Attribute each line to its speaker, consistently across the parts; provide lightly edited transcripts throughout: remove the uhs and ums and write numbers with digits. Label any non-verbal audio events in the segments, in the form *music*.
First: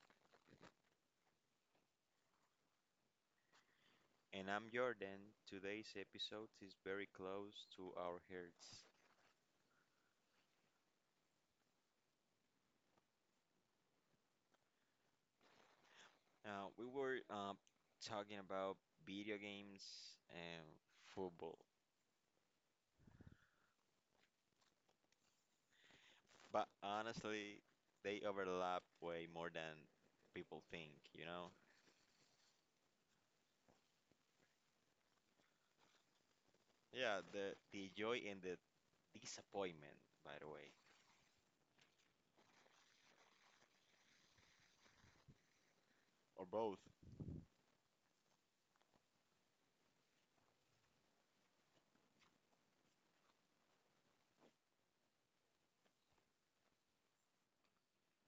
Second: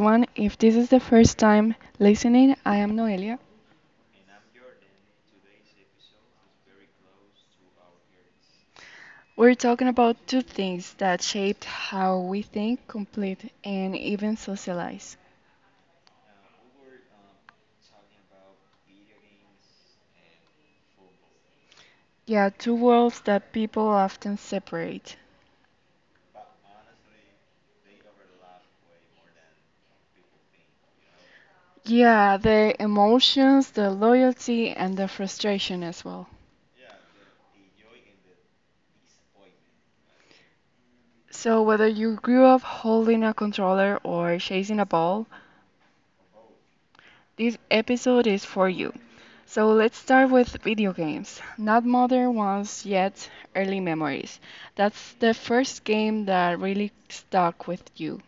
Speaker 1: everyone. If this is the first time listening, I am Noelia.
Speaker 2: And I'm Jordan. Today's episode is very close to our hearts.
Speaker 1: We're talking about two things that shaped how we think, complete, and even socialize.
Speaker 2: We were talking about video games and football,
Speaker 1: Yeah, two worlds that people often separate.
Speaker 2: but honestly, they overlap way more than people think, you know?
Speaker 1: Yeah, the emotions, the loyalty, and the frustration as well.
Speaker 2: Yeah, the joy and the disappointment, by the way,
Speaker 1: So, whether you grew up holding a controller or chasing a ball,
Speaker 2: or both.
Speaker 1: this episode is for you. So let's start with video games. Not modern ones yet, early memories. That's the first game that really stuck with you.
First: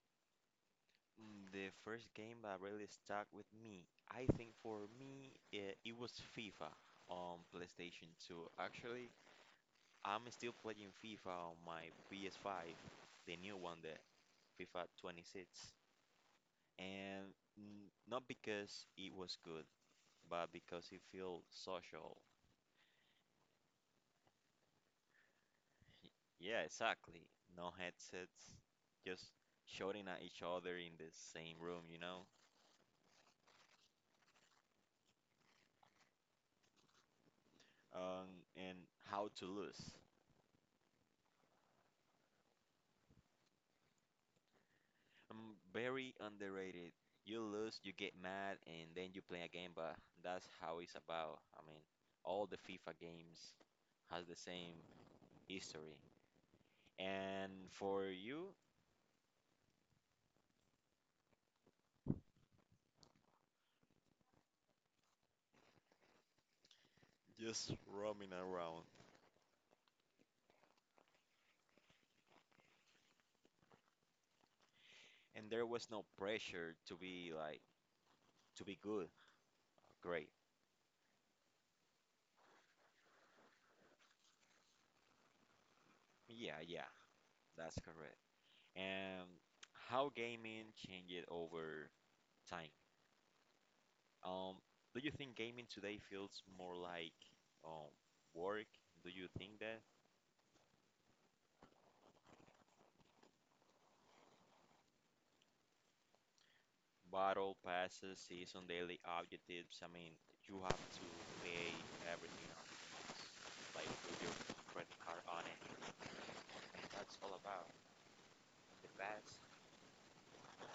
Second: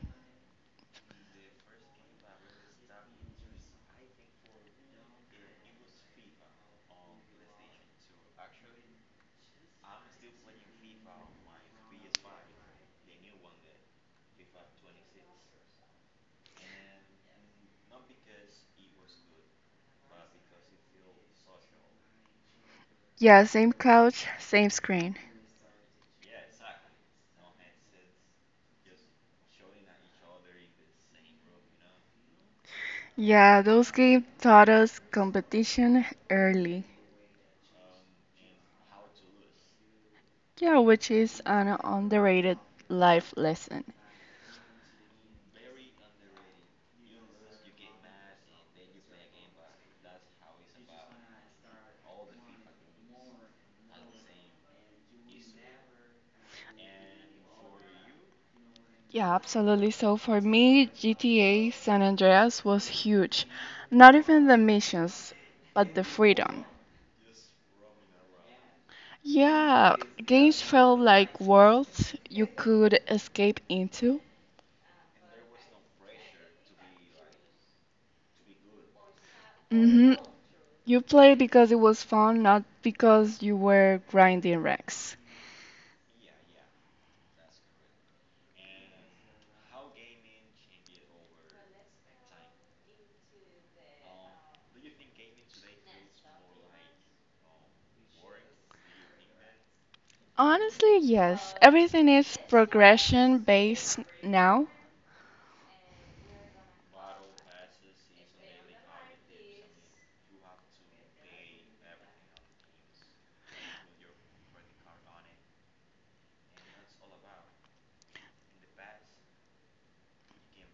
Speaker 2: The first game that really stuck with me, I think. For me, it was FIFA on PlayStation 2. Actually, I'm still playing FIFA on my PS5, the new one, the FIFA 26, and not because it was good, but because it felt social.
Speaker 1: Yeah, same couch, same screen.
Speaker 2: Yeah, exactly. No headsets, just shouting at each other in the same room, you know?
Speaker 1: Yeah, those games taught us competition early.
Speaker 2: And how to lose.
Speaker 1: Yeah, which is an underrated life lesson.
Speaker 2: Very underrated. You lose, you get mad, and then you play again, but that's how it's about. I mean, all the FIFA games has the same history. And for you,
Speaker 1: Yeah, absolutely. So for me, GTA San Andreas was huge. Not even the missions, but the freedom.
Speaker 2: just roaming around.
Speaker 1: Yeah, games felt like worlds you could escape into.
Speaker 2: And there was no pressure to be like, to be good,
Speaker 1: hmm
Speaker 2: great.
Speaker 1: You played because it was fun, not because you were grinding wrecks.
Speaker 2: Yeah, yeah, that's correct. And how gaming changed over time. Um, do you think gaming today feels more like um, work? Do you think that
Speaker 1: Honestly, yes. Everything is progression based now.
Speaker 2: battle passes, season daily objectives? I mean, you have to pay everything, like with your credit card on it. That's all about the past.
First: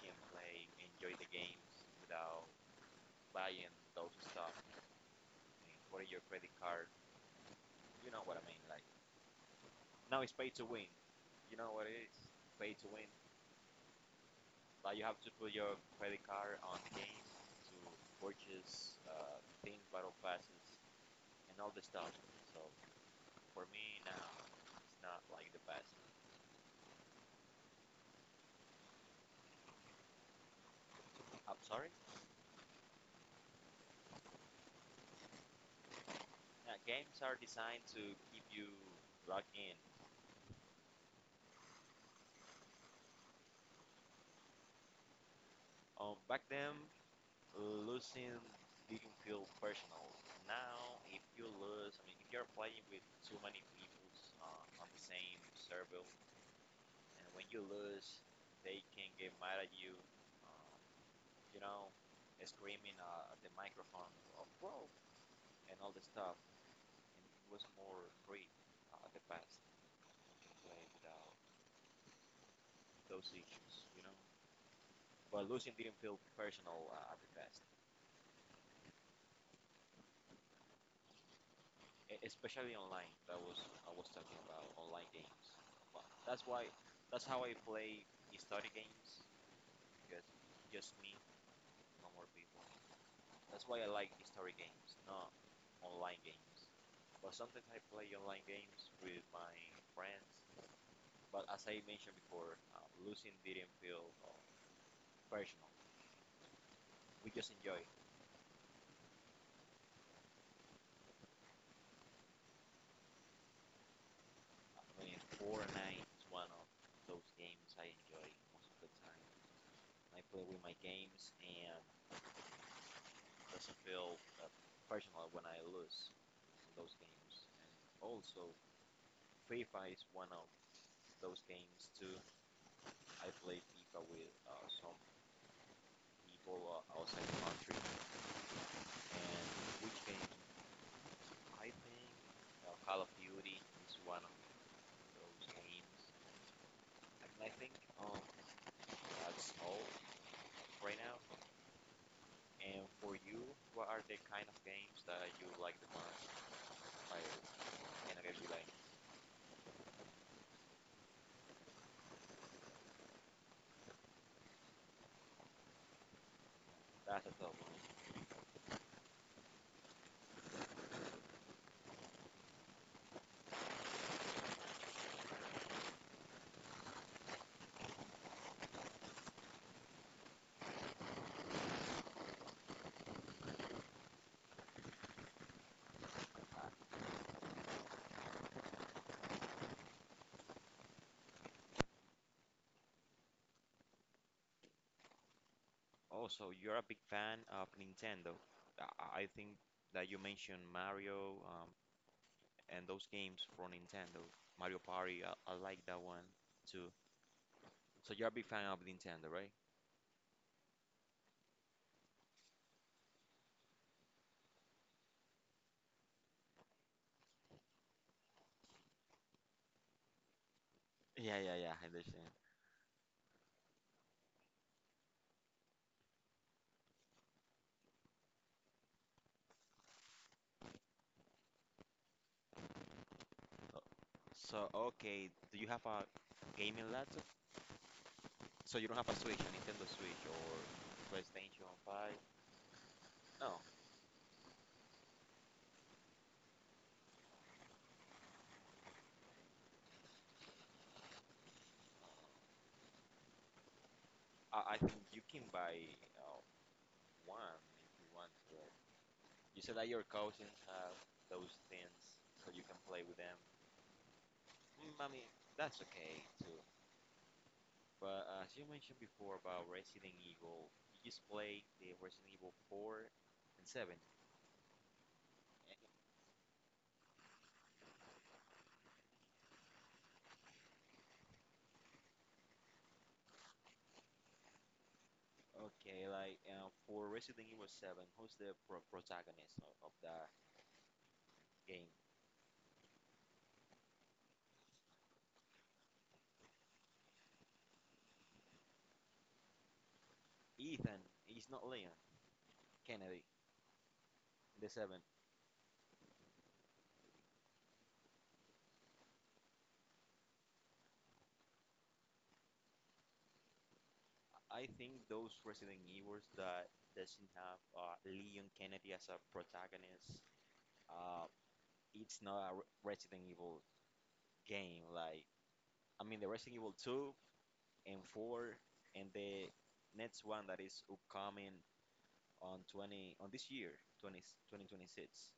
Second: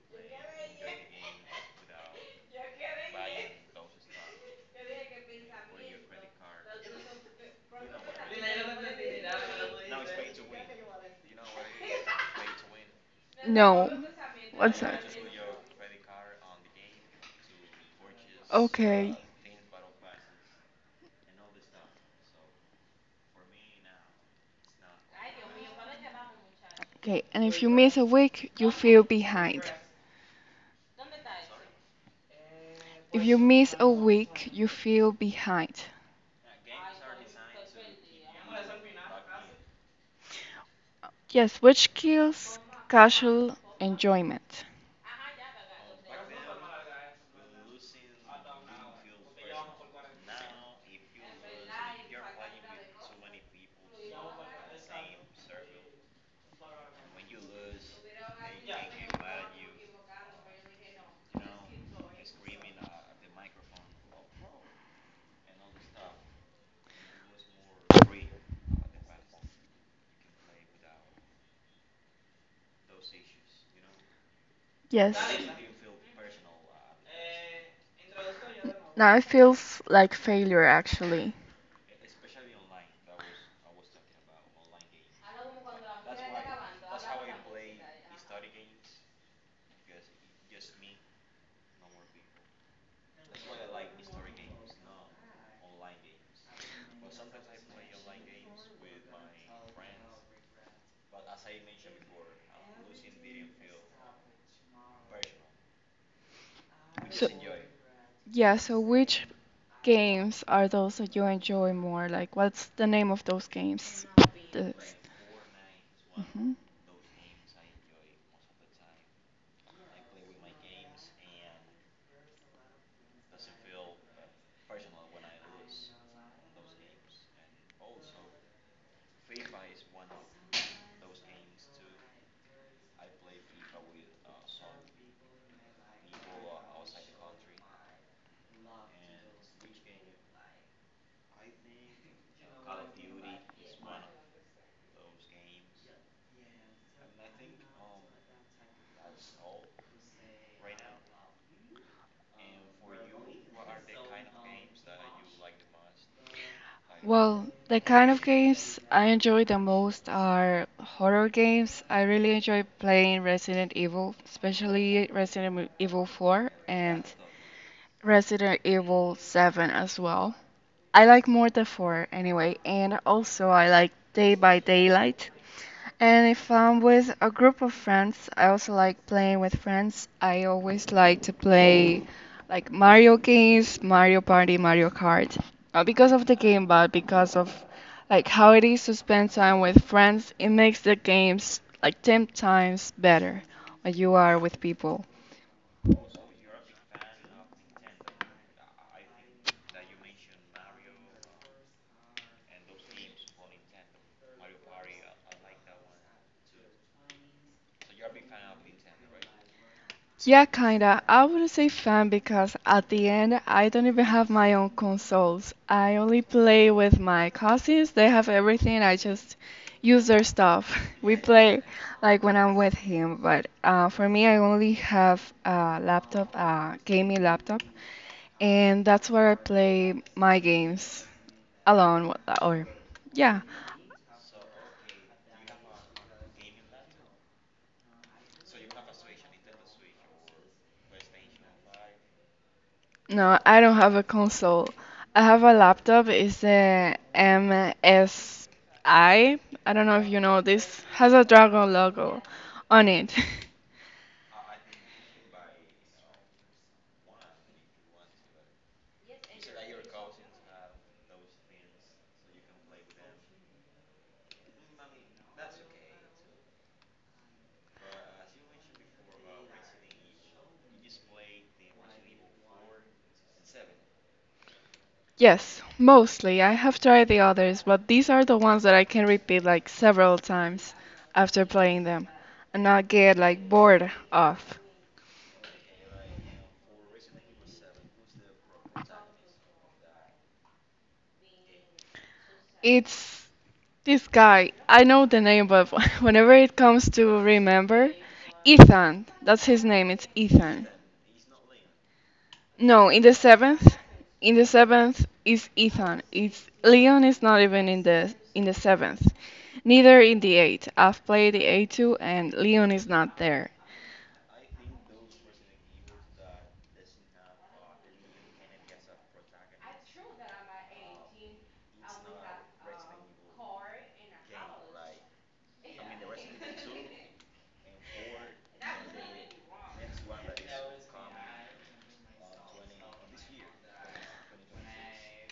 Speaker 2: Can play, enjoy the games without buying those stuff and putting your credit card. You know what I mean? Like now it's pay to win. You know what it is? Pay to win.
Speaker 1: No. What's
Speaker 2: But
Speaker 1: that?
Speaker 2: you have to put your credit card on the game to purchase
Speaker 1: Okay.
Speaker 2: things, battle passes, and all the stuff. So for me now, it's not like the best.
Speaker 1: Okay, and if you miss a week, you feel behind.
Speaker 2: I'm sorry.
Speaker 1: If you miss a week, you feel behind.
Speaker 2: Yeah, games are designed to keep you locked in.
Speaker 1: Yes, which kills casual enjoyment.
Speaker 2: Back then, losing didn't feel personal. Now, if you lose, I mean, if you're playing with too many people on the same server, and when you lose, they can get mad at you, um, you know, screaming at the microphone, oh, bro, and all the stuff. And it was more free at the past. You play without those issues.
Speaker 1: Yes.
Speaker 2: But losing didn't feel personal at the past.
Speaker 1: Now it feels like failure actually.
Speaker 2: Especially online. That was I was talking about online games. Well, that's how I play history games because just me, no more people. That's why I like history games, not online games. But sometimes I play online games with my friends. But as I mentioned before, losing didn't feel personal. We
Speaker 1: So,
Speaker 2: just enjoy it.
Speaker 1: yeah, so which games are those that you enjoy more? Like, what's the name of those games? The-
Speaker 2: I mean, Fortnite is one
Speaker 1: Mhm.
Speaker 2: of those games I enjoy most of the time. I play with my games and doesn't feel personal when I lose those games. And also, FIFA is one of those games too. I play FIFA with some people outside the country. And which game? I think Call of Duty is one of those games. And I think um, that's all right now. And for you, what are the kind of games that you like the most? I
Speaker 1: Well, the kind
Speaker 2: can,
Speaker 1: of
Speaker 2: I, you like,
Speaker 1: games I enjoy the most are horror games. I really enjoy playing Resident Evil, especially Resident Evil 4 and
Speaker 2: that's a tough one.
Speaker 1: Resident Evil 7 as well. I like Mortal 4 anyway, and also I like Day by Daylight. And if I'm with a group of friends, I also like playing with friends. I always like to play like Mario games, Mario Party, Mario Kart. Not because of the game, but because of like how it is to spend time with friends. It makes the games like 10 times better when you are with people.
Speaker 2: Oh, so you're a big fan of Nintendo. I think that you mentioned Mario and those games for Nintendo, Mario Party. I like that one too. So you're a big fan of Nintendo, right?
Speaker 1: Yeah, kinda. I wouldn't say fan because at the end I don't even have my own consoles. I only play with my cousins. They have everything. I just use their stuff. *laughs* We
Speaker 2: Yeah, yeah,
Speaker 1: play
Speaker 2: yeah, I
Speaker 1: like
Speaker 2: understand.
Speaker 1: when I'm with him, but for me I only have a laptop, a gaming laptop, and that's where I play my games alone or yeah.
Speaker 2: So, okay, do you have a gaming laptop? So you don't have a Switch, a Nintendo Switch or PlayStation 5?
Speaker 1: No,
Speaker 2: No,
Speaker 1: I don't have a console. I have a laptop. It's a MSI. I don't know if you know this. Has a dragon logo on it. *laughs*
Speaker 2: I think you can buy uh, one if you want, but you said that your cousins have those things, so you can play with them. I mean, that's okay too. But as you mentioned before about Resident Evil, you just played the Resident Evil 4 and 7.
Speaker 1: Yes,
Speaker 2: Eh,
Speaker 1: mostly. I have tried the others, but these are the ones that I can repeat like several times after playing them and not get like bored of.
Speaker 2: Okay, like for Resident Evil 7, who's the protagonist of the game?
Speaker 1: It's this guy. I know the name, but *laughs* whenever it comes to remember, Ethan. That's his name. It's Ethan.
Speaker 2: Ethan. He's not Leon
Speaker 1: No,
Speaker 2: Kennedy.
Speaker 1: in the
Speaker 2: The 7.
Speaker 1: seventh is Ethan. It's Leon is not even in the seventh, neither in the eighth. I've played the eight too, and Leon is not there.
Speaker 2: I think those Resident Evils that doesn't have Leon Kennedy as a protagonist, uh, it's not a Resident Evil game. Like, I mean, the Resident Evil 2 and four, and the next one that is upcoming on 20, on this year 20, 2026.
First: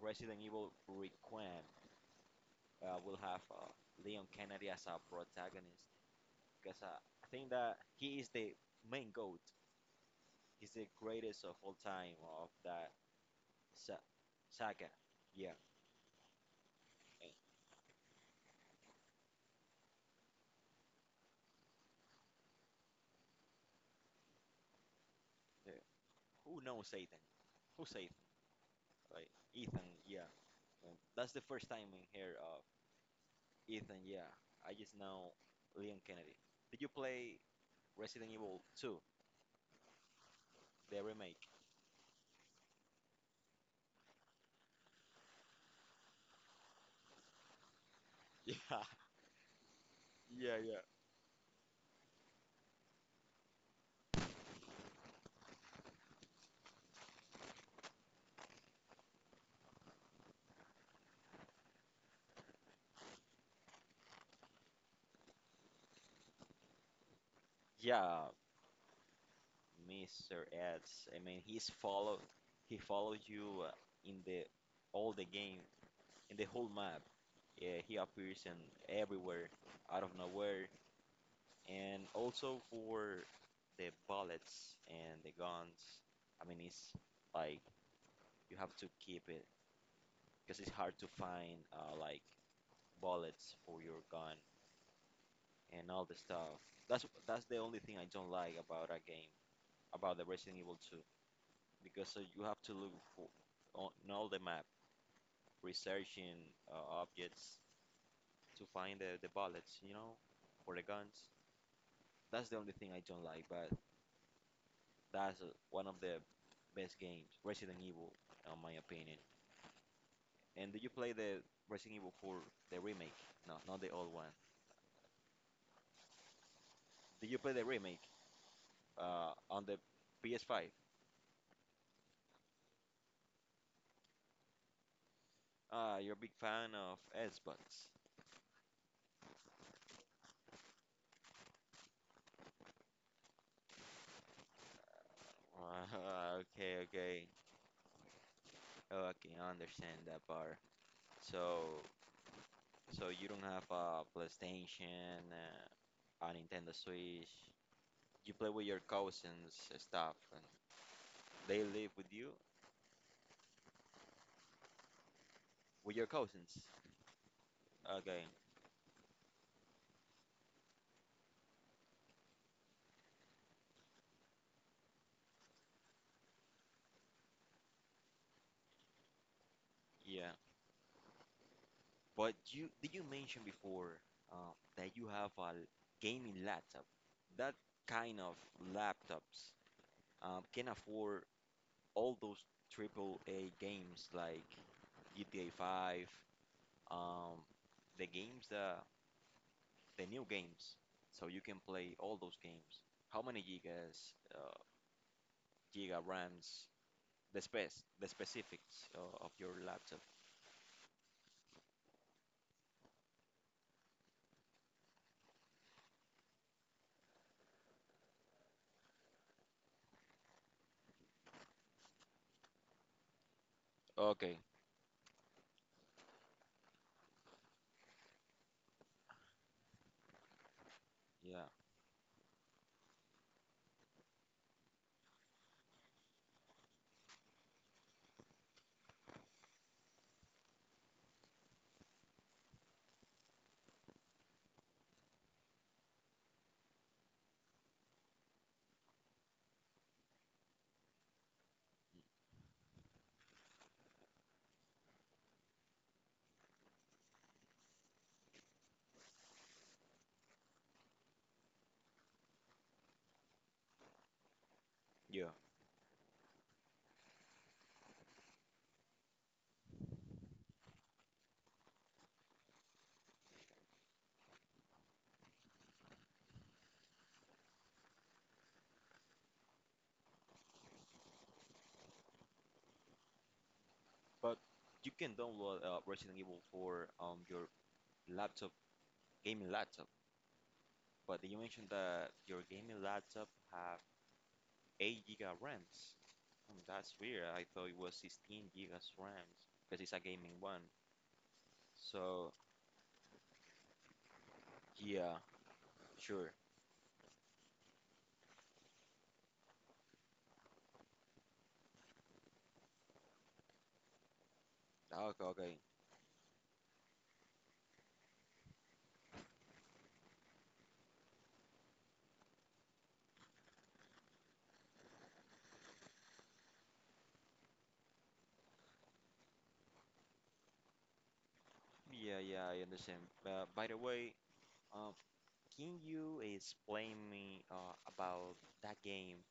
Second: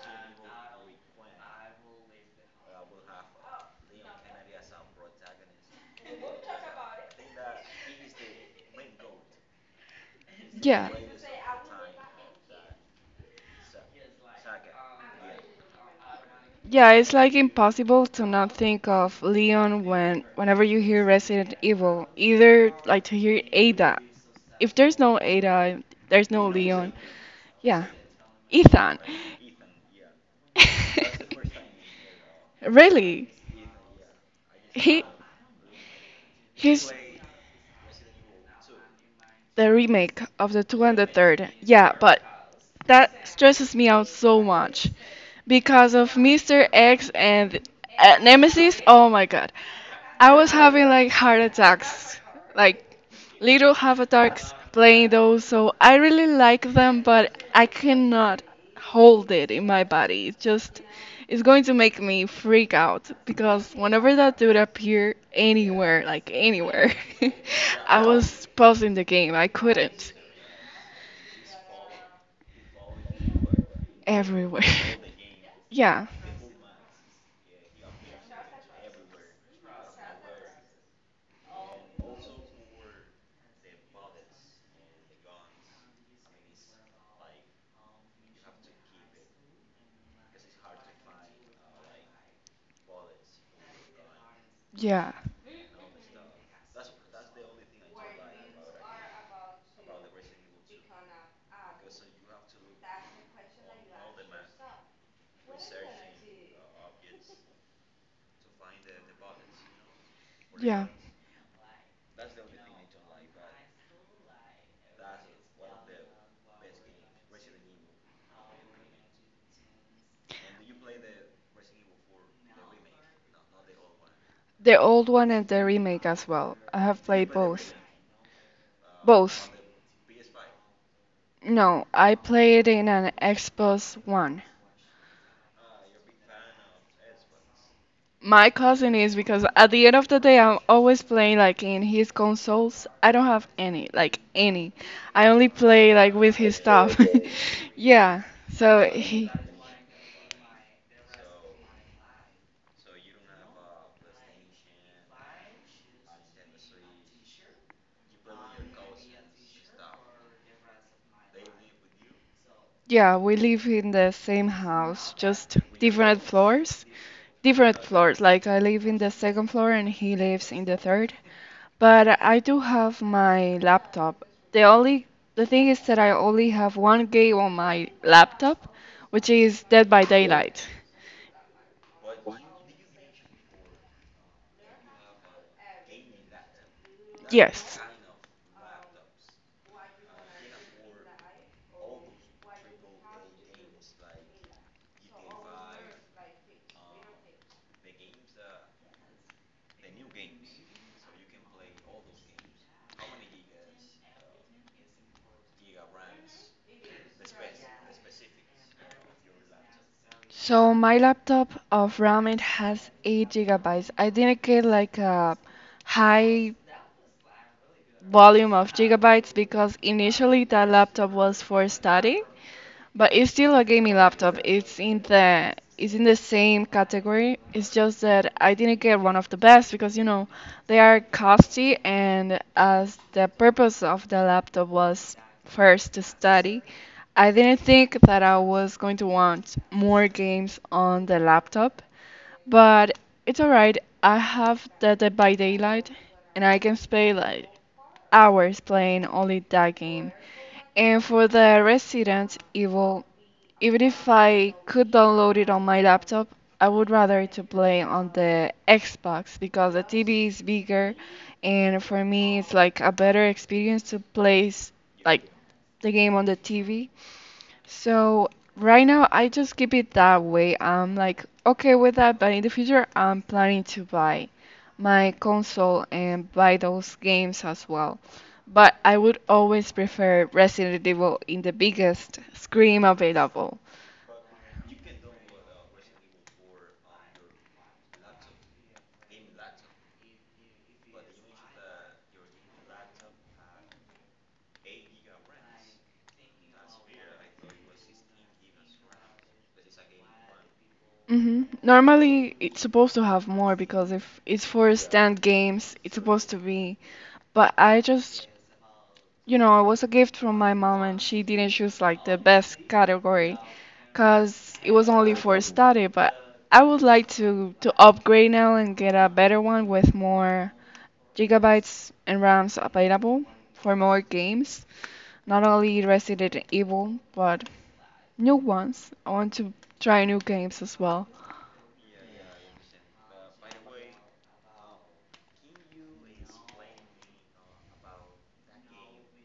Speaker 2: Resident Evil Requiem will have Leon Kennedy as a protagonist, because I think that he is the main GOAT. He's the
Speaker 1: Yeah,
Speaker 2: greatest of all time of that sa- saga, yeah,
Speaker 1: yeah. It's
Speaker 2: and
Speaker 1: like impossible to not think of Leon when whenever you hear Resident Evil. Either like to hear Ada. If there's no
Speaker 2: uh,
Speaker 1: Ada, there's no
Speaker 2: who knows
Speaker 1: Leon.
Speaker 2: Ethan? Who
Speaker 1: Yeah,
Speaker 2: Ethan?
Speaker 1: Ethan.
Speaker 2: Like Ethan, yeah. And that's the first
Speaker 1: *laughs*
Speaker 2: time in here,
Speaker 1: Really?
Speaker 2: Ethan, yeah. I just
Speaker 1: He
Speaker 2: know Leon Kennedy. Did you
Speaker 1: he's
Speaker 2: play Resident Evil 2,
Speaker 1: the remake of the two and
Speaker 2: the
Speaker 1: the
Speaker 2: remake?
Speaker 1: third. Yeah, but that stresses me out so much because of Mr. X and
Speaker 2: *laughs* Yeah.
Speaker 1: Nemesis. Oh my god. I was
Speaker 2: Yeah, yeah.
Speaker 1: having like heart attacks, like little heart attacks playing those. So I really like them, but I cannot hold it in my body. It's just, it's going to make me freak out because whenever that dude appeared anywhere, like anywhere, *laughs* I
Speaker 2: Yeah,
Speaker 1: was pausing the game. I couldn't.
Speaker 2: Mr. Eds. I mean, he's followed. He followed you in the
Speaker 1: Everywhere.
Speaker 2: all
Speaker 1: *laughs*
Speaker 2: the game,
Speaker 1: Yeah.
Speaker 2: in the whole map. Yeah, he appears in everywhere, out of nowhere, and also for the bullets and the guns. I mean, it's like you have to keep it because it's hard to find like bullets for your gun
Speaker 1: Yeah,
Speaker 2: and all the stuff. That's the only thing I don't like about a game, about the Resident Evil 2, because you have to look for on all the map, researching objects to find the bullets, for the
Speaker 1: yeah.
Speaker 2: guns. That's the only thing I don't like, but that's one of the best games, Resident Evil, in my opinion. And did you play the Resident Evil 4, the remake? No, not the old one.
Speaker 1: The old one and the remake as well. I have
Speaker 2: Did you
Speaker 1: played
Speaker 2: play the
Speaker 1: both.
Speaker 2: remake
Speaker 1: Both.
Speaker 2: on the PS5?
Speaker 1: No, I played in an Xbox One.
Speaker 2: Ah, you're a big fan of Xbox.
Speaker 1: My cousin is because at the end of the day, I'm always playing like in his consoles. I don't have any, like any. I only
Speaker 2: Ah,
Speaker 1: play like
Speaker 2: *laughs*
Speaker 1: with his
Speaker 2: okay,
Speaker 1: stuff.
Speaker 2: okay.
Speaker 1: *laughs* Yeah, so
Speaker 2: Oh,
Speaker 1: he,
Speaker 2: I understand that part. So, so you don't have a PlayStation, a Nintendo Switch. You play with your cousins and stuff, and they live with you,
Speaker 1: yeah, we live in the same house, just
Speaker 2: with your
Speaker 1: different
Speaker 2: cousins.
Speaker 1: floors. Different
Speaker 2: Okay,
Speaker 1: floors. Like I live in the second floor and he lives in the third. But I do have my laptop. The only the thing is that I only have one game on my laptop, which is Dead by
Speaker 2: yeah.
Speaker 1: Daylight.
Speaker 2: But you did you mention before that you have a gaming laptop? That
Speaker 1: Yes.
Speaker 2: kind of laptops can afford all those triple A games like GTA 5, um, the games that the new games, so you can play all those games. How many gigas, giga RAMs, the space, the specifics of your laptop?
Speaker 1: So my laptop of RAM it has 8 gigabytes. I didn't get like a high volume of gigabytes because initially that laptop was for study, but it's still a gaming
Speaker 2: Okay.
Speaker 1: laptop. It's in the same category. It's just that I didn't get one of the best because you know they are
Speaker 2: Yeah,
Speaker 1: costly and as the purpose of the laptop was first to study, I didn't think that I was going to want more games on the laptop. But it's alright. I have the Dead by Daylight, and I can play like hours playing only that game. And for the Resident Evil, even if I could download it on my laptop, I would rather to play on the Xbox because the TV is bigger, and for me it's like a better experience to
Speaker 2: yeah.
Speaker 1: like the game on the TV. So right now I just keep it that way. I'm like okay with that, but in the future I'm planning to buy my console and buy those games as well. But I would always prefer Resident Evil in the biggest screen available.
Speaker 2: But you can download Resident Evil 4 on your laptop, gaming laptop. But you mentioned that your gaming laptop have 8 giga RAMs. That's weird. I thought it was 16 gigas RAM because it's a gaming one. So
Speaker 1: Normally it's supposed to have more because if it's for
Speaker 2: yeah,
Speaker 1: stand games, it's
Speaker 2: sure.
Speaker 1: supposed to be But I just, you know, it was a gift from my mom and she didn't choose like the best category because it was only
Speaker 2: Okay,
Speaker 1: for
Speaker 2: okay.
Speaker 1: study. But I would like to upgrade now and get a better one with more gigabytes and RAMs available for more games. Not only Resident Evil, but new ones. I want to try new games as well.
Speaker 2: Yeah, yeah, I understand. By the way, um, can you explain me about that game?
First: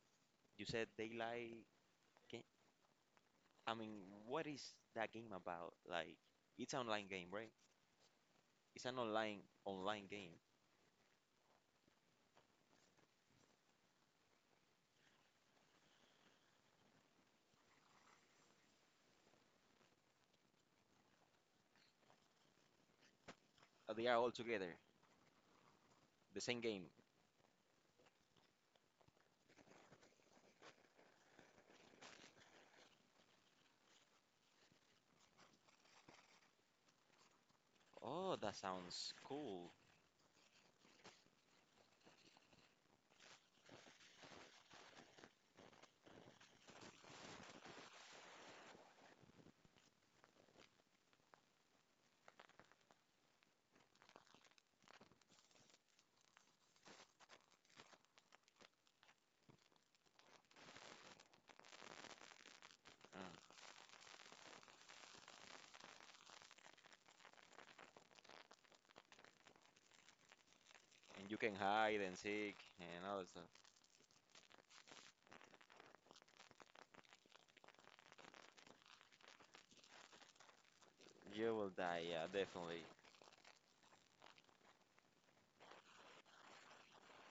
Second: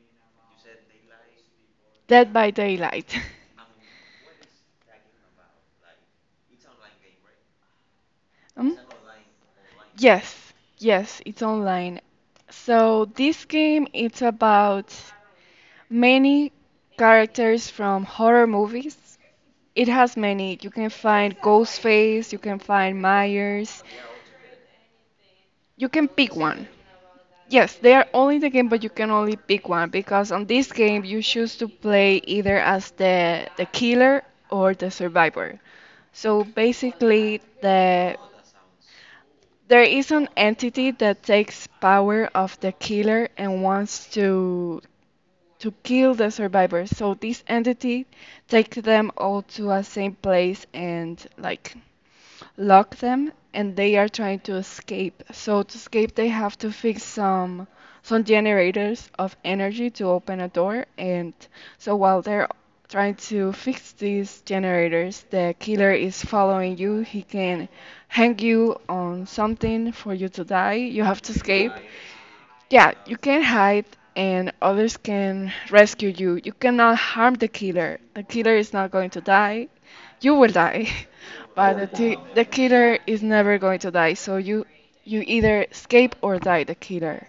Speaker 2: You said Daylight.
Speaker 1: Dead
Speaker 2: Can,
Speaker 1: by Daylight. *laughs*
Speaker 2: I mean, what is that game about? Like, it's an online game, right?
Speaker 1: Um,
Speaker 2: It's an online game.
Speaker 1: yes, yes, it's online. So this game it's about many characters from horror movies. It has many. You can find Ghostface, you can find Myers.
Speaker 2: They are all together,
Speaker 1: You can pick
Speaker 2: the same
Speaker 1: one.
Speaker 2: game.
Speaker 1: Yes, they are all in the game, but you can only pick one because on this game you choose to play either as the killer or the survivor. So basically, the
Speaker 2: Oh, that sounds cool.
Speaker 1: there is an entity that takes power of the killer and wants to kill the survivors. So this entity takes them all to a same place and like lock them and they are trying to escape. So to escape they have to fix some generators of energy to open a door and so while they're trying to
Speaker 2: Uh,
Speaker 1: fix these generators, the killer is following you. He can hang you on something for you to die. You have
Speaker 2: and
Speaker 1: to
Speaker 2: you can
Speaker 1: escape,
Speaker 2: hide and seek
Speaker 1: yeah,
Speaker 2: and
Speaker 1: you
Speaker 2: all that.
Speaker 1: can hide and others can rescue you. You cannot harm the killer. The killer is not going to die. You will die. *laughs*
Speaker 2: You will
Speaker 1: But the,
Speaker 2: die,
Speaker 1: t-
Speaker 2: yeah,
Speaker 1: the
Speaker 2: definitely.
Speaker 1: killer is never going to die. So you either escape or die the killer.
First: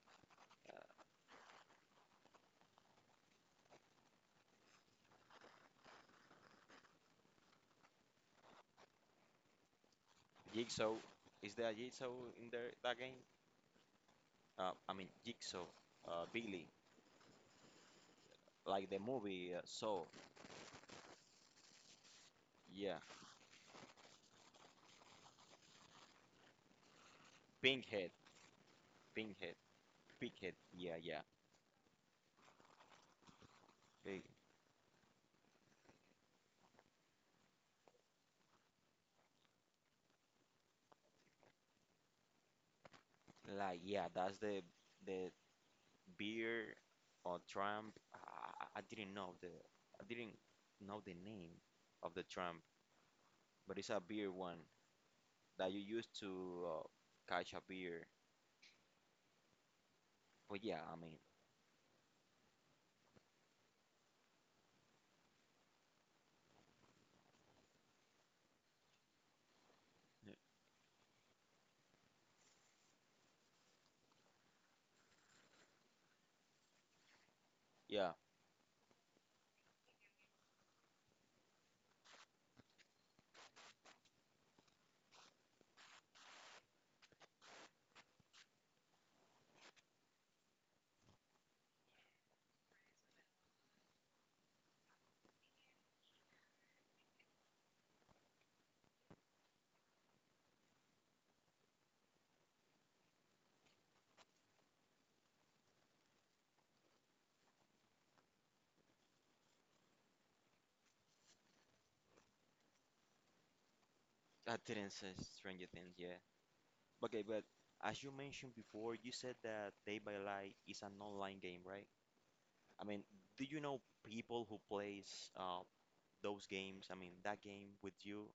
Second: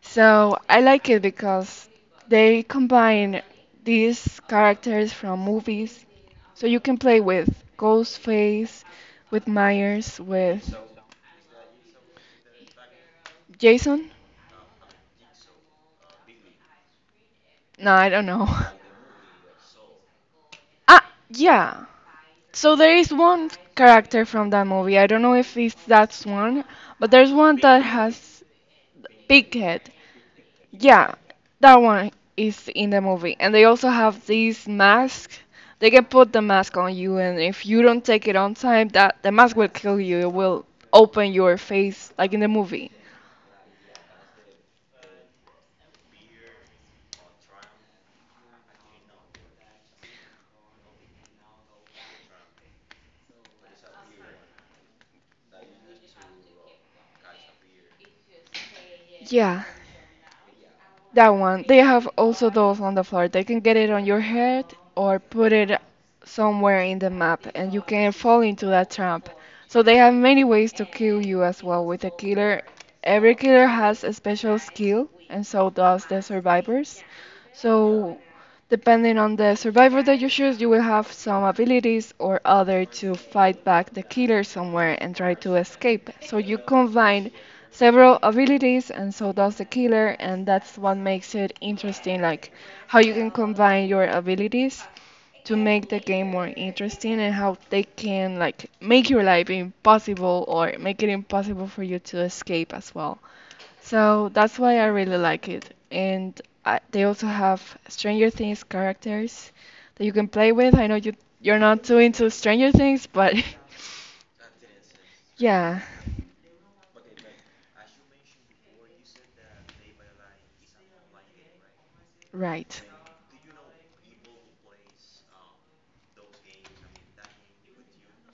Speaker 1: So I like it because they combine these characters from movies. So you can play with Ghostface, with Myers, with
Speaker 2: Jigsaw, is there a Jigsaw in there, that game?
Speaker 1: Jason.
Speaker 2: I mean Jigsaw, Billy,
Speaker 1: No, I don't know. *laughs*
Speaker 2: like the movie Saw,
Speaker 1: Ah, yeah. So there
Speaker 2: yeah.
Speaker 1: is one character from that movie. I don't know if it's that one, but there's one that
Speaker 2: Pinhead,
Speaker 1: has big
Speaker 2: Pinhead,
Speaker 1: head.
Speaker 2: Pighead, yeah,
Speaker 1: Yeah,
Speaker 2: yeah.
Speaker 1: that one is in the movie. And they also
Speaker 2: Big.
Speaker 1: have these masks. They can put the mask on you, and if you don't take it on time, that the mask will kill you. It will open your face, like in the movie.
Speaker 2: Like yeah, that's the the beer or Trump. I didn't know the name of the Trump, but it's a beer one that you use to catch a beer.
Speaker 1: Yeah.
Speaker 2: But yeah, I mean,
Speaker 1: That one. They have also those on the floor. They can get it on your head or put it somewhere in the map, and you can fall into that trap. So they have many ways to kill you as well with a killer. Every killer has a special skill, and so does the survivors.
Speaker 2: yeah,
Speaker 1: So depending on the survivor that you choose, you will have some abilities or other to fight back the killer somewhere and try to escape. So you combine several abilities, and so does the killer, and that's what makes it interesting, like how you can combine your abilities to make the game more interesting and how they can like make your life impossible or make it impossible for you to escape as well. So that's why I really like it. And I, they also have Stranger Things characters that you can play with. I know you're not too into Stranger Things, but
Speaker 2: I didn't say
Speaker 1: *laughs*
Speaker 2: Stranger
Speaker 1: yeah,
Speaker 2: Things, yeah. Okay, but as you mentioned before, you said that Day by Light is an online game, right?
Speaker 1: right.
Speaker 2: I mean, do you know people who plays those games? I mean, that game with you?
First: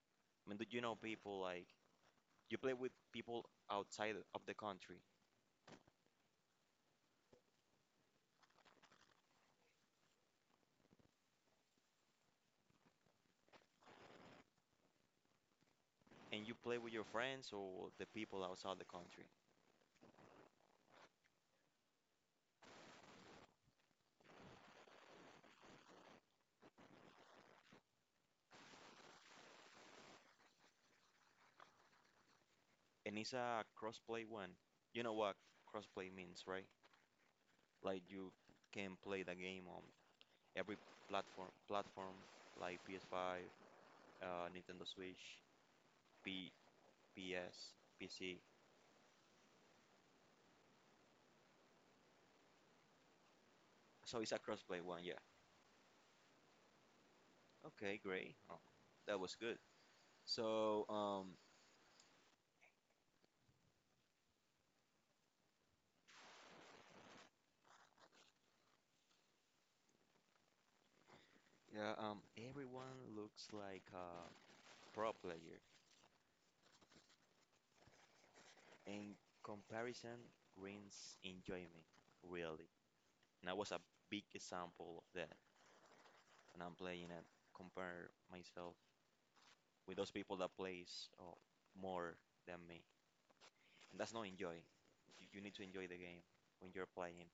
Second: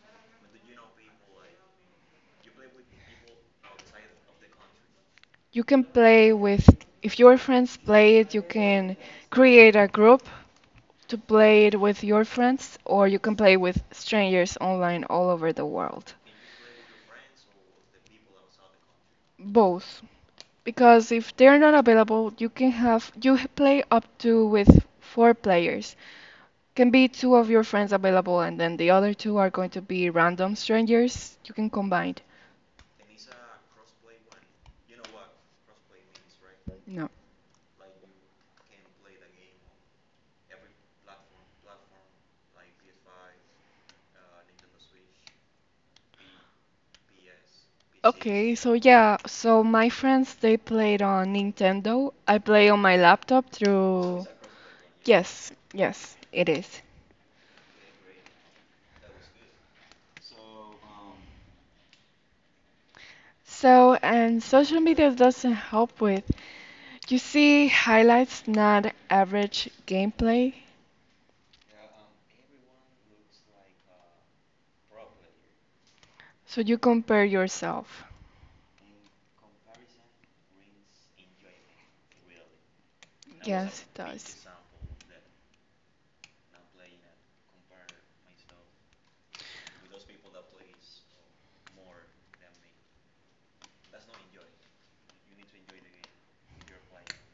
Speaker 2: I mean, do you know people like, you play with people outside of the country
Speaker 1: You can play with, if your friends play it, you can create a group to play it with your friends, or you can play with strangers online all over the world.
Speaker 2: and you play with your friends or the people outside the country?
Speaker 1: Both. Because if they're not available, you can have, play up to with four players. Can be two of your friends available, and then the other two are going to be random strangers. You can combine.
Speaker 2: And it's a crossplay one. You know what crossplay means, right?
Speaker 1: No.
Speaker 2: Like you can play the game on every platform like PS5, Nintendo Switch. P, PS, PC.
Speaker 1: Okay, so yeah, so my friends they played on Nintendo. I play on my laptop
Speaker 2: So
Speaker 1: through.
Speaker 2: it's a crossplay one, yeah.
Speaker 1: Yes, yes, it is.
Speaker 2: Okay, great. That was good. So,
Speaker 1: So, and social media doesn't help with. You see highlights, not average gameplay.
Speaker 2: yeah, everyone looks like a pro player.
Speaker 1: So you compare yourself.
Speaker 2: In comparison, wins enjoyment, really. And that was a
Speaker 1: Yes, it
Speaker 2: big
Speaker 1: does.
Speaker 2: example of that. And I'm playing and compare myself with those people that plays more than me. And that's not enjoy. You need to enjoy the game when you're playing.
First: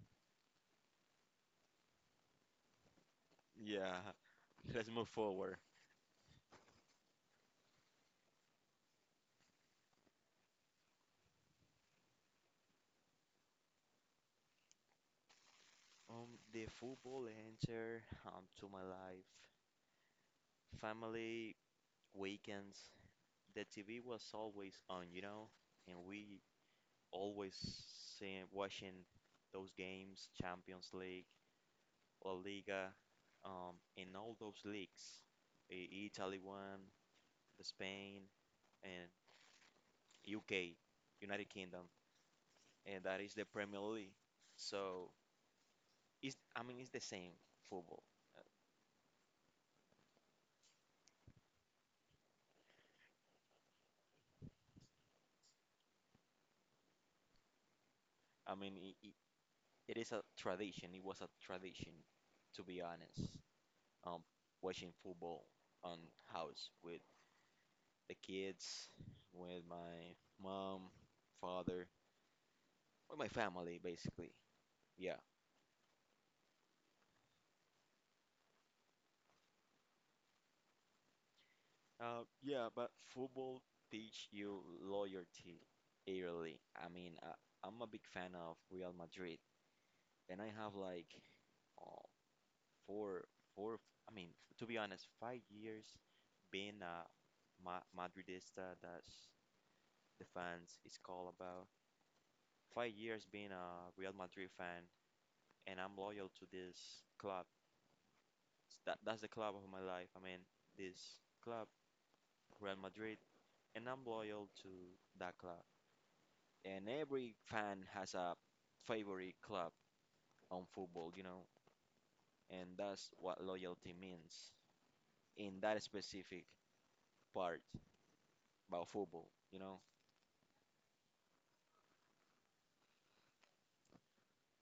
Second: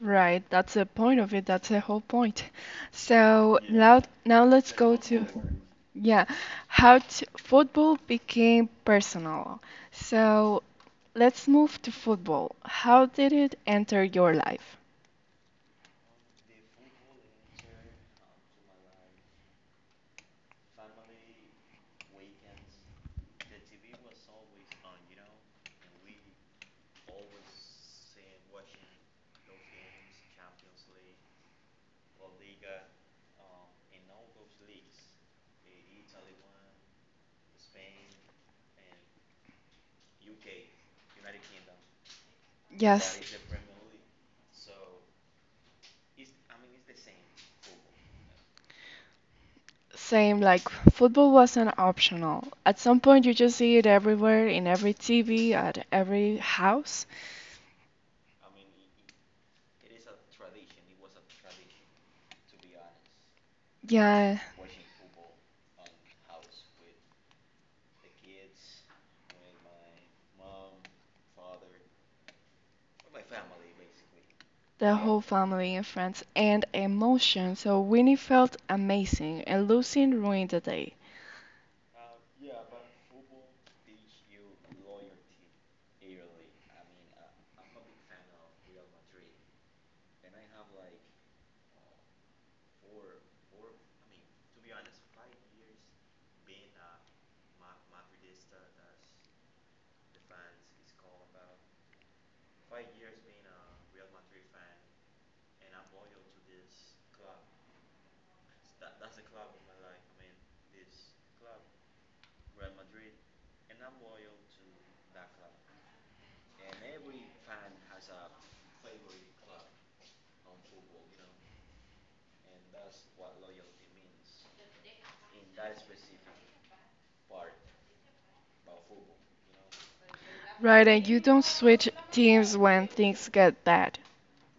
Speaker 1: Right, that's the point of it. That's the whole point. So
Speaker 2: Yeah,
Speaker 1: now let's
Speaker 2: *laughs* let's
Speaker 1: go
Speaker 2: move
Speaker 1: to,
Speaker 2: forward.
Speaker 1: yeah, how to, football became personal. So let's move to football. How did it enter your life?
Speaker 2: The football entered to my life. Family, weekends, the TV was always on, and we always watching those games, Champions League, La Liga, in all those leagues, Italy one, the Spain, and UK, United Kingdom, and
Speaker 1: Yes,
Speaker 2: that is the Premier League. So it's, I mean, it's the same football.
Speaker 1: same. Like football wasn't optional. At some point, you just see it everywhere, in every TV, at every house.
Speaker 2: I mean, it is a tradition. It was a tradition, to be honest. Um,
Speaker 1: Yeah,
Speaker 2: Watching football on house with the kids, with my mom, father, with my family, basically.
Speaker 1: the
Speaker 2: Yeah.
Speaker 1: whole family and friends and emotion. So Winnie felt amazing and Lucien ruined the day.
Speaker 2: Yeah, but football teach you loyalty early. I mean, I'm a big fan of Real Madrid, and I have like uh, four, four. I mean, to be honest, 5 years being a Ma Madridista. That's the fans is all about. 5 years being a Real Madrid fan, and I'm loyal to this club. That's the club of my life. I mean, this club, Real Madrid, and I'm loyal to that club. And every fan has a favorite club on football, and that's what loyalty means in that specific part about football.
Speaker 1: Right, and you don't switch teams when things get bad.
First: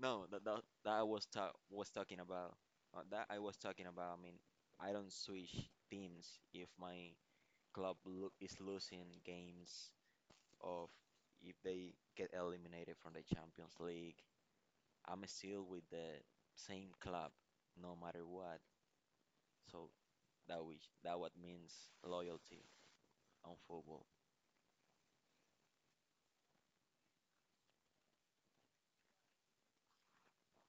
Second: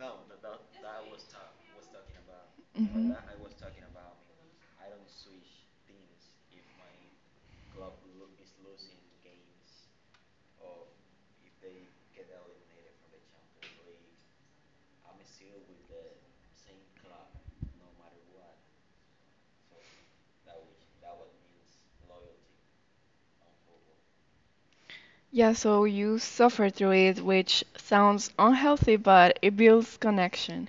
Speaker 2: No, that I was talking about, that I was talking about. I mean, I don't switch teams if my club lo is losing games of if they get eliminated from the Champions League. I'm still with the same club no matter what. So that what means loyalty on football.
Speaker 1: Yeah, so you suffer through it, which sounds unhealthy, but it builds connection.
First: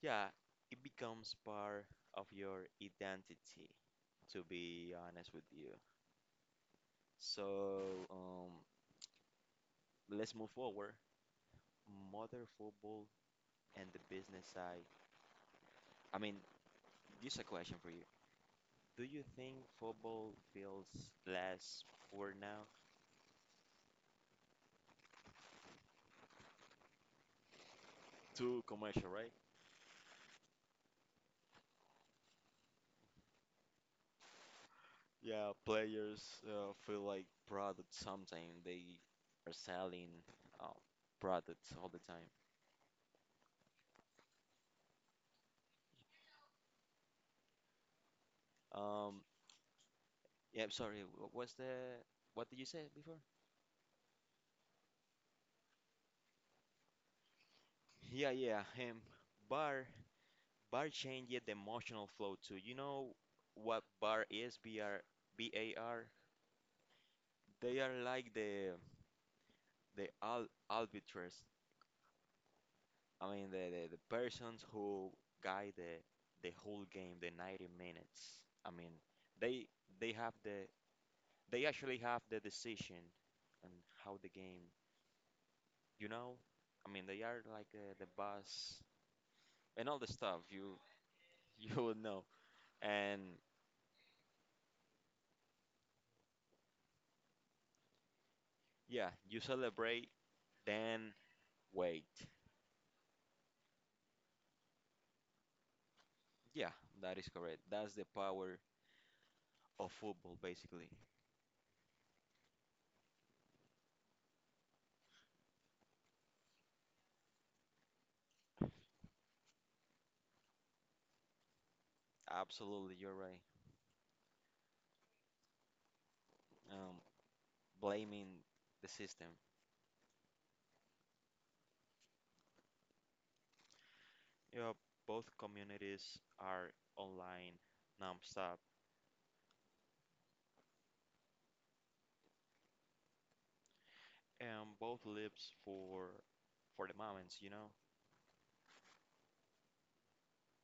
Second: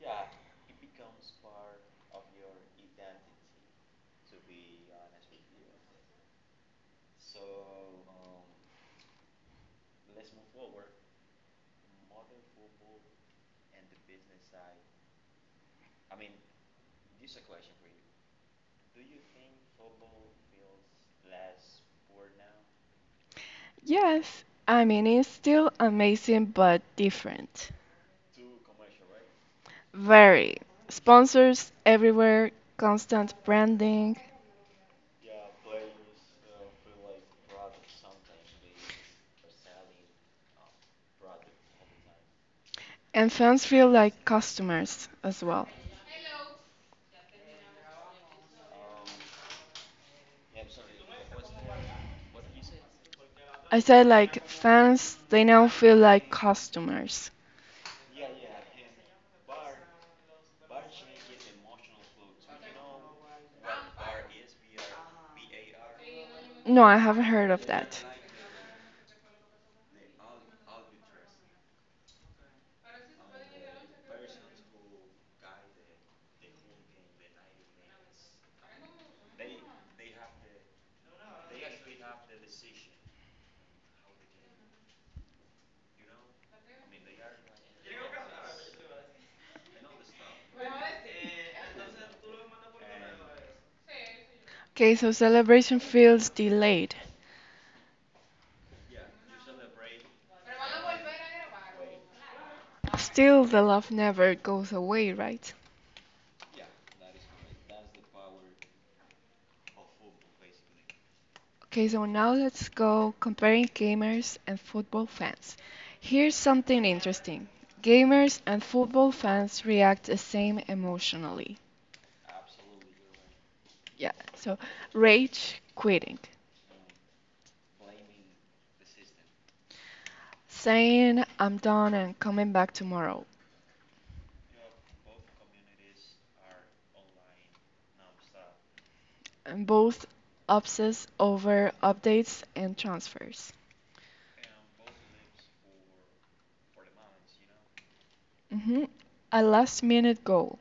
Speaker 2: Yeah, it becomes part of your identity, to be honest with you. So, let's move forward. Mother football and the business side. I mean, this is a question for you. Do you think football feels less poor now?
Speaker 1: Yes, I mean, it's still amazing but different.
Speaker 2: Too commercial, right?
Speaker 1: Very. Sponsors everywhere, constant branding,
Speaker 2: Yeah, players feel like products sometimes they are selling um, products all the time.
Speaker 1: and fans feel like customers as well.
Speaker 2: Um, yeah, I'm sorry. What did you say before?
Speaker 1: I said like fans, they now feel like customers.
Speaker 2: Yeah, yeah, him. Bar bar changed the emotional flow too. You know what bar is? BAR.
Speaker 1: No, I haven't heard of
Speaker 2: They are
Speaker 1: that.
Speaker 2: like the al arbiters. I mean the persons who guide the whole game, the 90 minutes. I mean they they have the they actually have the decision on how the game, you know? I mean they are like the boss and all the stuff you *laughs* you will know. And,
Speaker 1: Okay, so celebration feels delayed.
Speaker 2: yeah, you celebrate, then wait.
Speaker 1: Still, the love never goes away, right?
Speaker 2: Yeah, that is correct. That's the power of football, basically.
Speaker 1: Okay, so now let's go comparing gamers and football fans. Here's something interesting. Gamers and football fans react the same emotionally.
Speaker 2: Absolutely, you're right.
Speaker 1: Yeah, so rage quitting,
Speaker 2: Um, Blaming the system.
Speaker 1: saying I'm done and coming back tomorrow.
Speaker 2: Yeah, both communities are online nonstop,
Speaker 1: And both obsess over updates and transfers.
Speaker 2: and both lives for the moments,
Speaker 1: Hmm. A last minute goal.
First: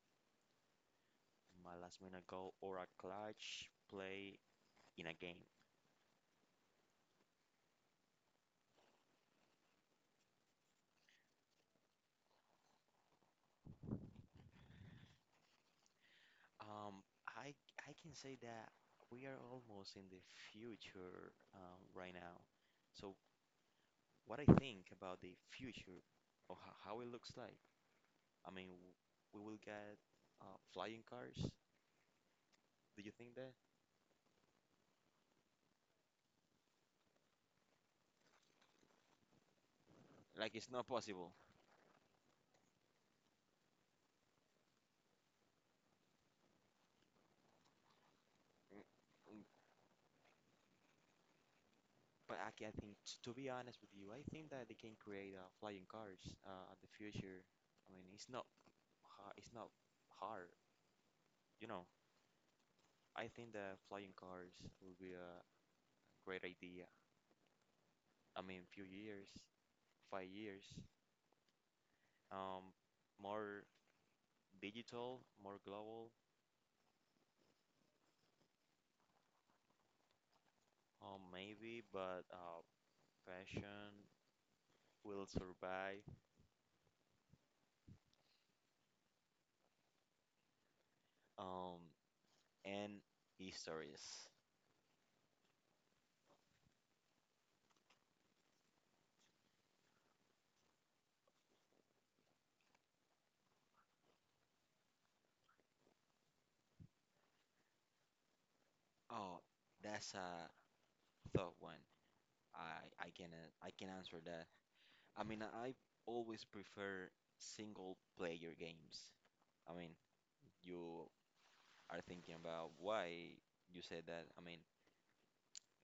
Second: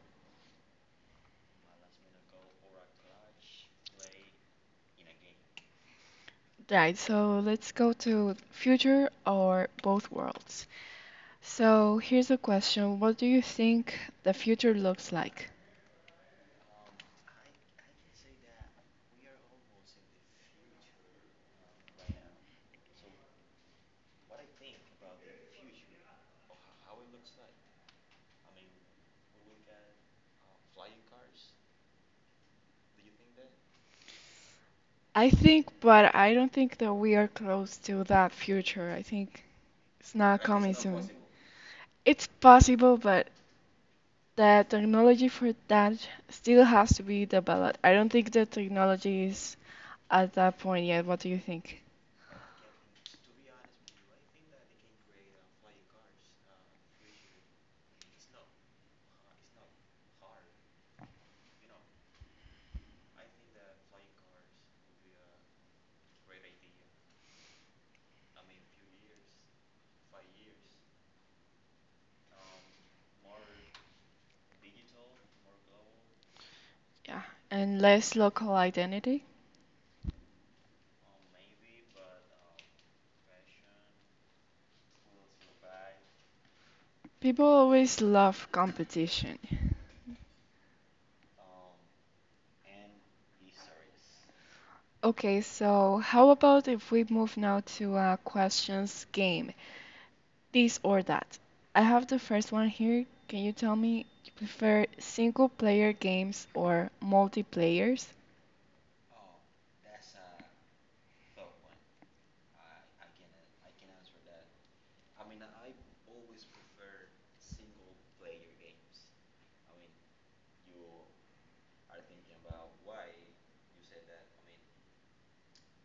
Speaker 2: my last minute goal or a clutch play in a game.
Speaker 1: Right, so let's go to future or both worlds. So here's a question. What do you think the future looks like?
Speaker 2: Um, I I can say that we are almost in the future right now. So what I think about the future or how it looks like, I mean, we will get flying cars. Do you think that?
Speaker 1: I think, but I don't think that we are close to that future. I think it's not
Speaker 2: Like it's
Speaker 1: coming
Speaker 2: not
Speaker 1: soon.
Speaker 2: possible.
Speaker 1: It's possible, but the technology for that still has to be developed. I don't think the technology is at that point yet. What do you think?
Speaker 2: But I, ca- I think, t- to be honest with you, I think that they can create flying cars in the future. I mean, it's not hard, you know. I think the flying cars will be a great idea. I mean, few years, 5 years, um, more digital, more global,
Speaker 1: Yeah. And less local identity.
Speaker 2: maybe, but fashion will survive,
Speaker 1: People always love competition.
Speaker 2: um, and histories.
Speaker 1: Okay, so how about if we move now to a questions game? This or that. I have the first one here. Can you tell me you prefer single player games or multiplayers?
Speaker 2: Oh, that's a thought one. I can answer that. I mean, I always prefer single player games. I mean, you are thinking about why you said that. I mean,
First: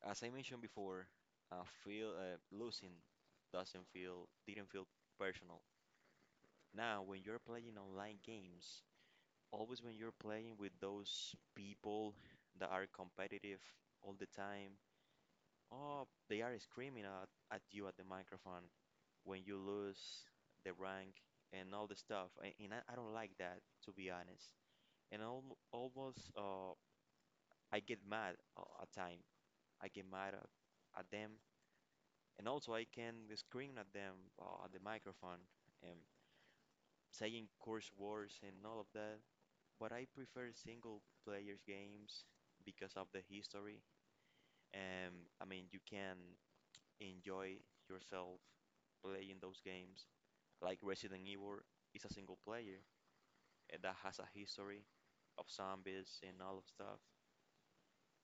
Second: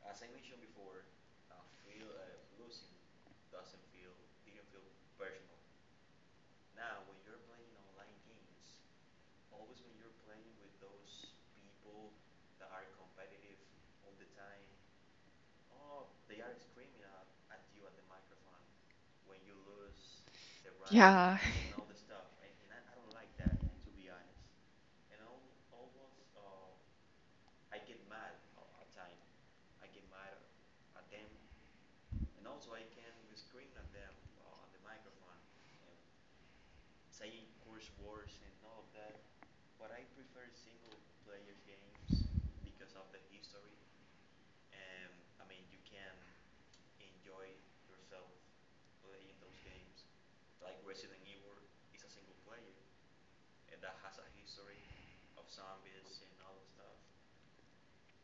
Speaker 2: as I mentioned before, feel losing doesn't feel didn't feel personal. Now, when you're playing online games, always when you're playing with those people that are competitive all the time, oh, they are screaming at you at the microphone. When you lose the rank
Speaker 1: Yeah.
Speaker 2: and all the stuff. And I don't like that, to be honest. And al almost, I get mad at time. I get mad at them, and also I can scream at them at the microphone, um, saying curse words and all of that. But I prefer single players games because of the history. I mean, you can enjoy yourself playing those games, like Resident Evil is a single player that has a history of zombies and all of stuff.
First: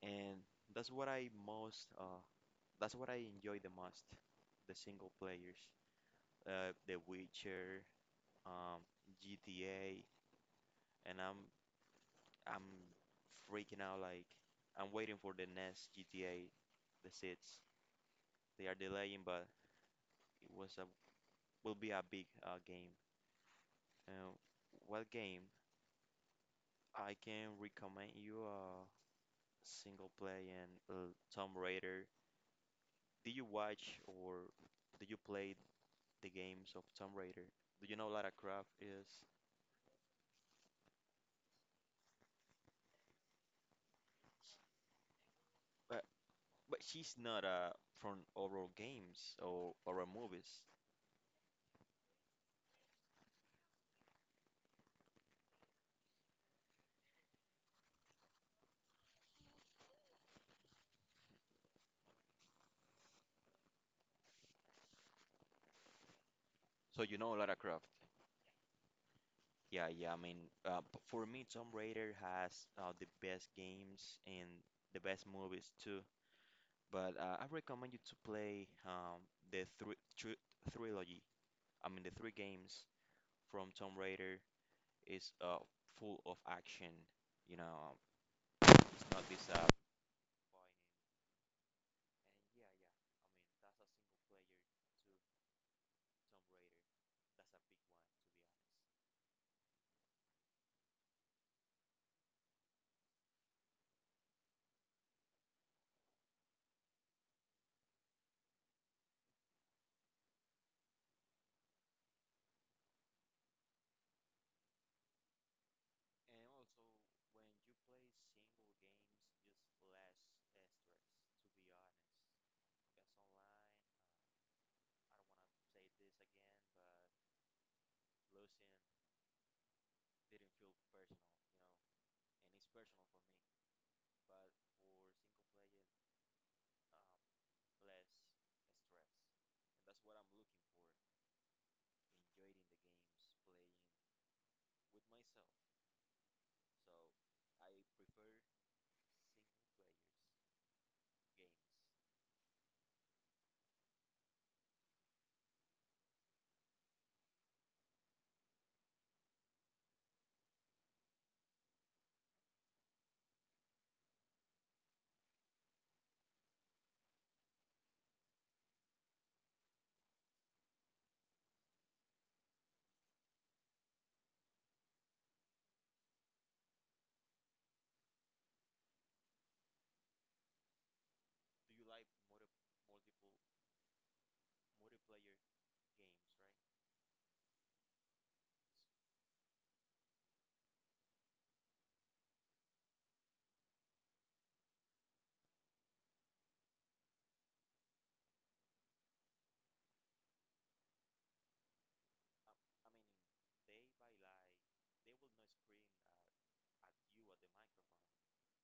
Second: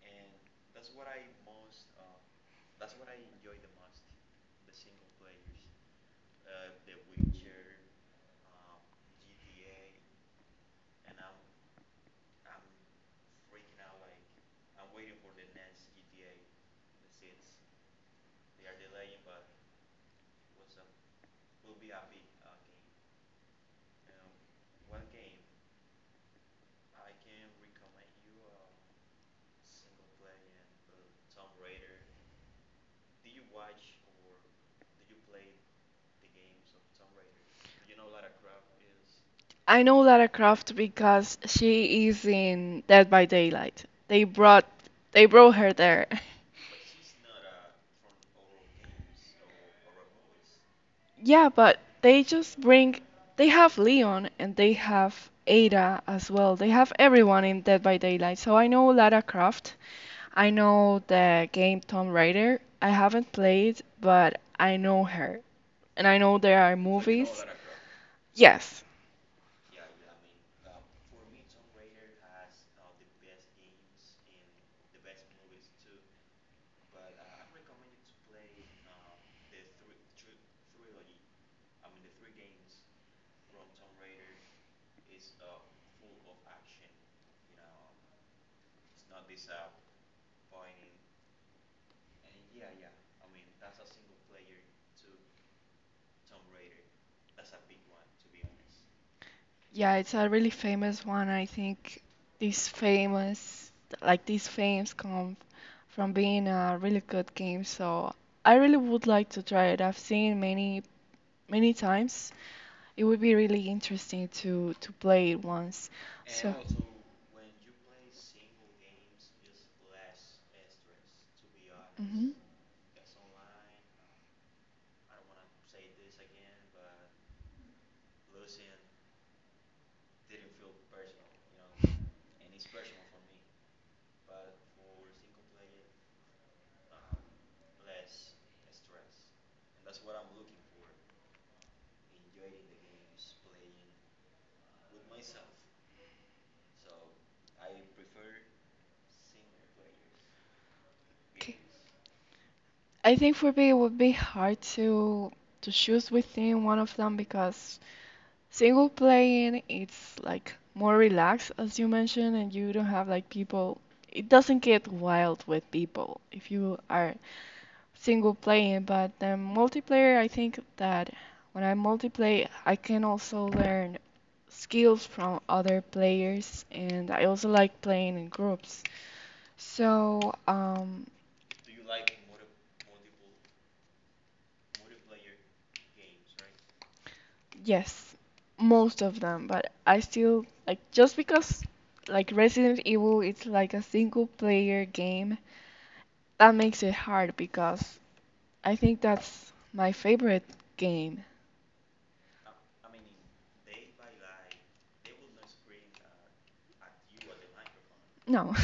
Speaker 2: And that's what I most, uh, that's what I enjoy the most, the single players, The Witcher, um, GTA, and I'm freaking out like I'm waiting for the next GTA, the sits. They are delaying, but it was a will be a big game. Uh, what game? I can recommend you a single play, and Tomb Raider. Do you watch or do you play the games of Tomb Raider? Do you know Lara Croft is?
Speaker 1: I know Lara Croft because she is in Dead by Daylight. They brought her
Speaker 2: But
Speaker 1: there. *laughs*
Speaker 2: but she's not from horror games or horror movies.
Speaker 1: Yeah, but they just bring they have Leon and they have Ada as well. They have everyone in Dead by Daylight. So I know Lara Croft. I know the game Tomb Raider. I haven't played, but I know her. And I know there are
Speaker 2: So you know
Speaker 1: movies.
Speaker 2: Lara Croft.
Speaker 1: Yes.
Speaker 2: Yeah, yeah. I mean, for me, Tomb Raider has the best games and the best movies too. But I recommend you to play the three tr trilogy. I mean, the three games from Tomb Raider is full of action. You know, it's not this
Speaker 1: Yeah, it's a really famous one. I think these famous, like these fames come from being a really good game. So I really would like to try it. I've seen many, many times. It would be really interesting to play it once. So mhm. Okay. I think for me it would be hard to choose within one of them because single playing, it's like more relaxed, as you mentioned, and you don't have like people. It doesn't get wild with people if you are single playing, but the multiplayer, I think that when I multiplayer, I can also learn skills from other players, and I also like playing in groups. So, yes, most of them, but I still like just because like Resident Evil it's like a single player game, that makes it hard because I think that's my favorite game. No. *laughs*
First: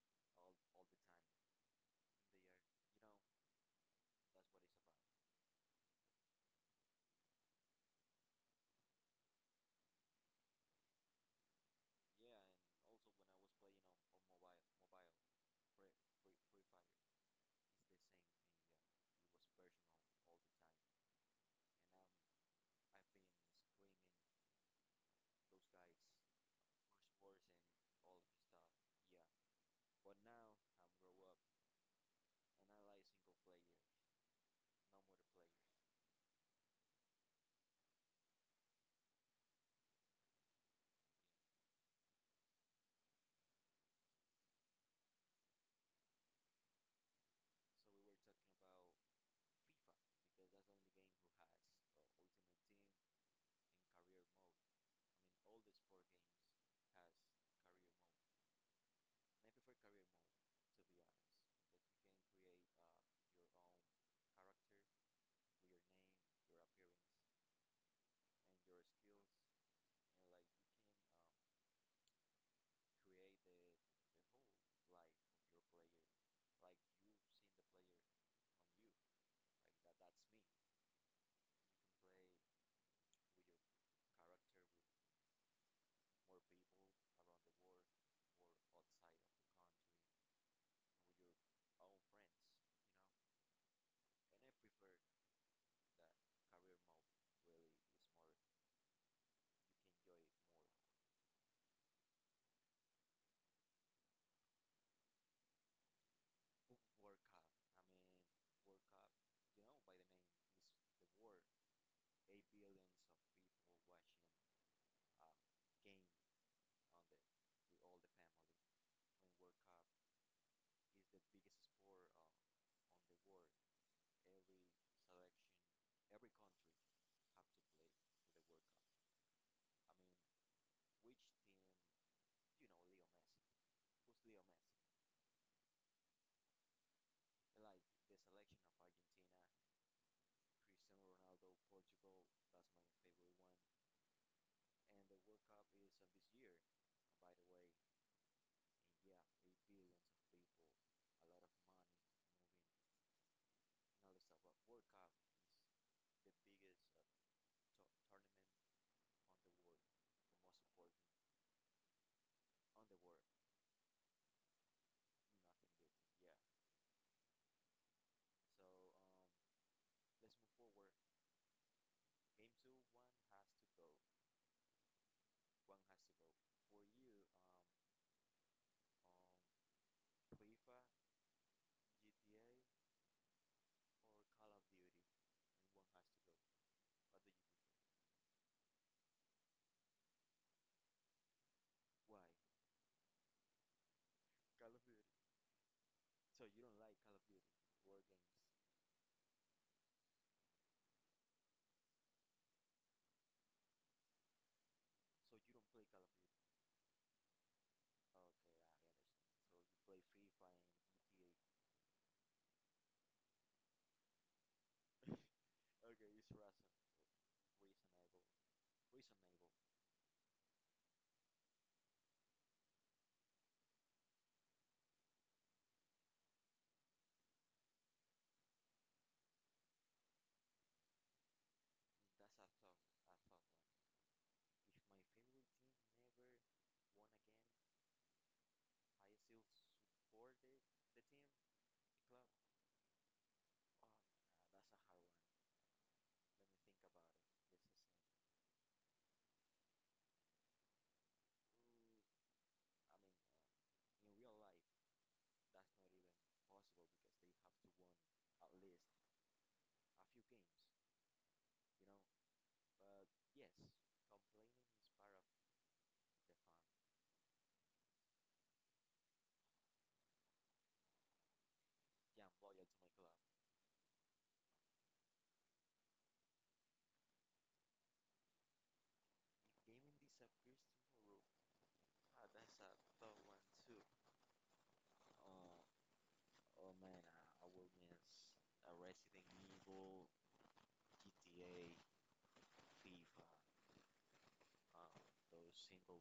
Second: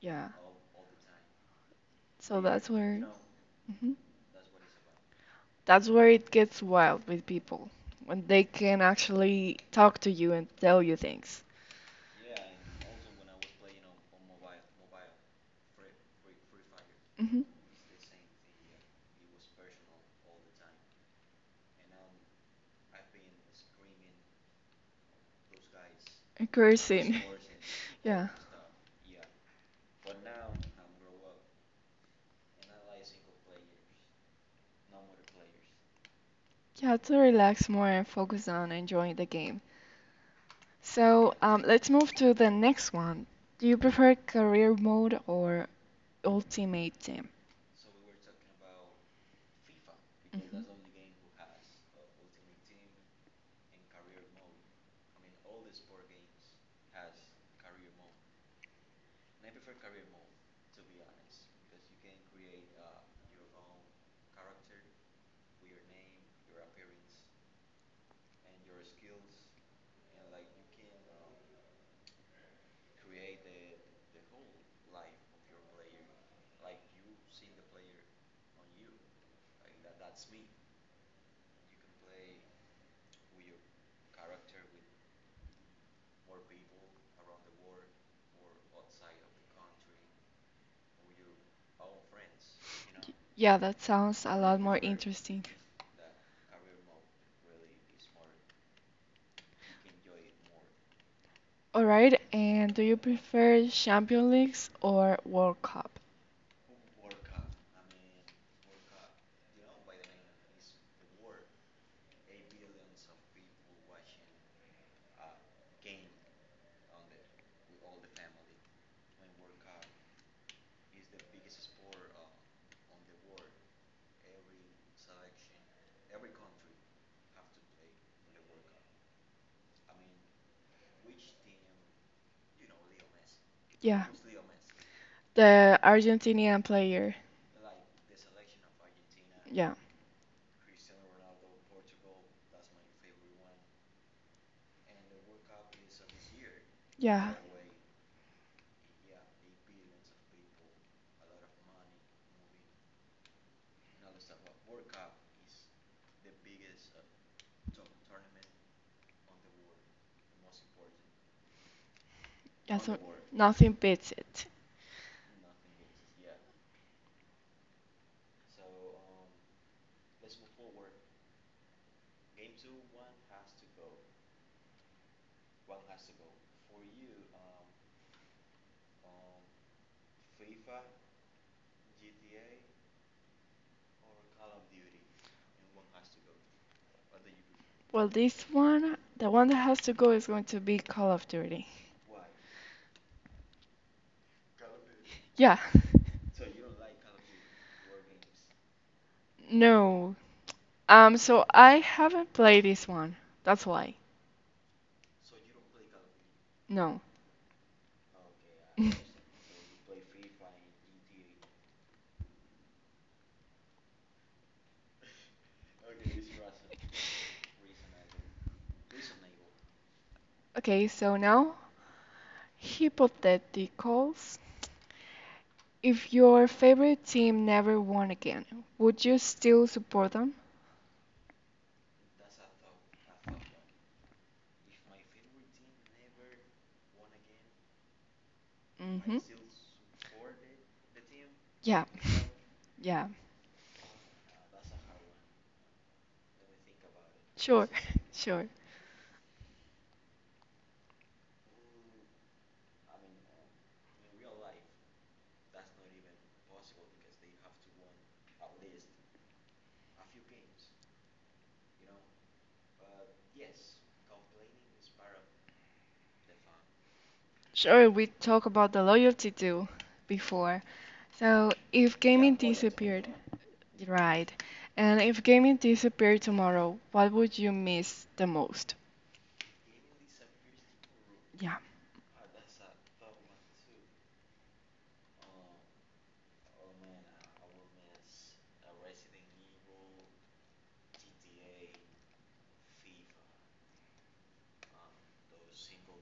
Speaker 1: Yeah. So that's where mhm. That's where it gets wild with people when they can actually talk to you and tell you things. Hmm. Cursing. *laughs* Yeah. Yeah, to relax more and focus on enjoying the game. So, let's move to the next one. Do you prefer career mode or ultimate team? Mhm. Yeah, that sounds a lot more interesting. All right, and do you prefer Champions Leagues or World Cup? Yeah, the Argentinian player. Yeah, yeah. That's what, nothing beats it. Well, this one, the one that has to go is going to be Call of Duty. Yeah. *laughs* No. So I haven't played this one. That's why. No. *laughs* Okay, so now, hypotheticals. If your favorite team never won again, would you still support them? Mm-hmm. Yeah. *laughs* Yeah. Sure. *laughs* Sure. Sure, we talked about the loyalty too before. So if gaming disappeared, right, and if gaming disappeared tomorrow, what would you miss the most? Yeah.
Speaker 2: Oh, oh man, I will miss Resident Evil, GTA, FIFA, uh, those single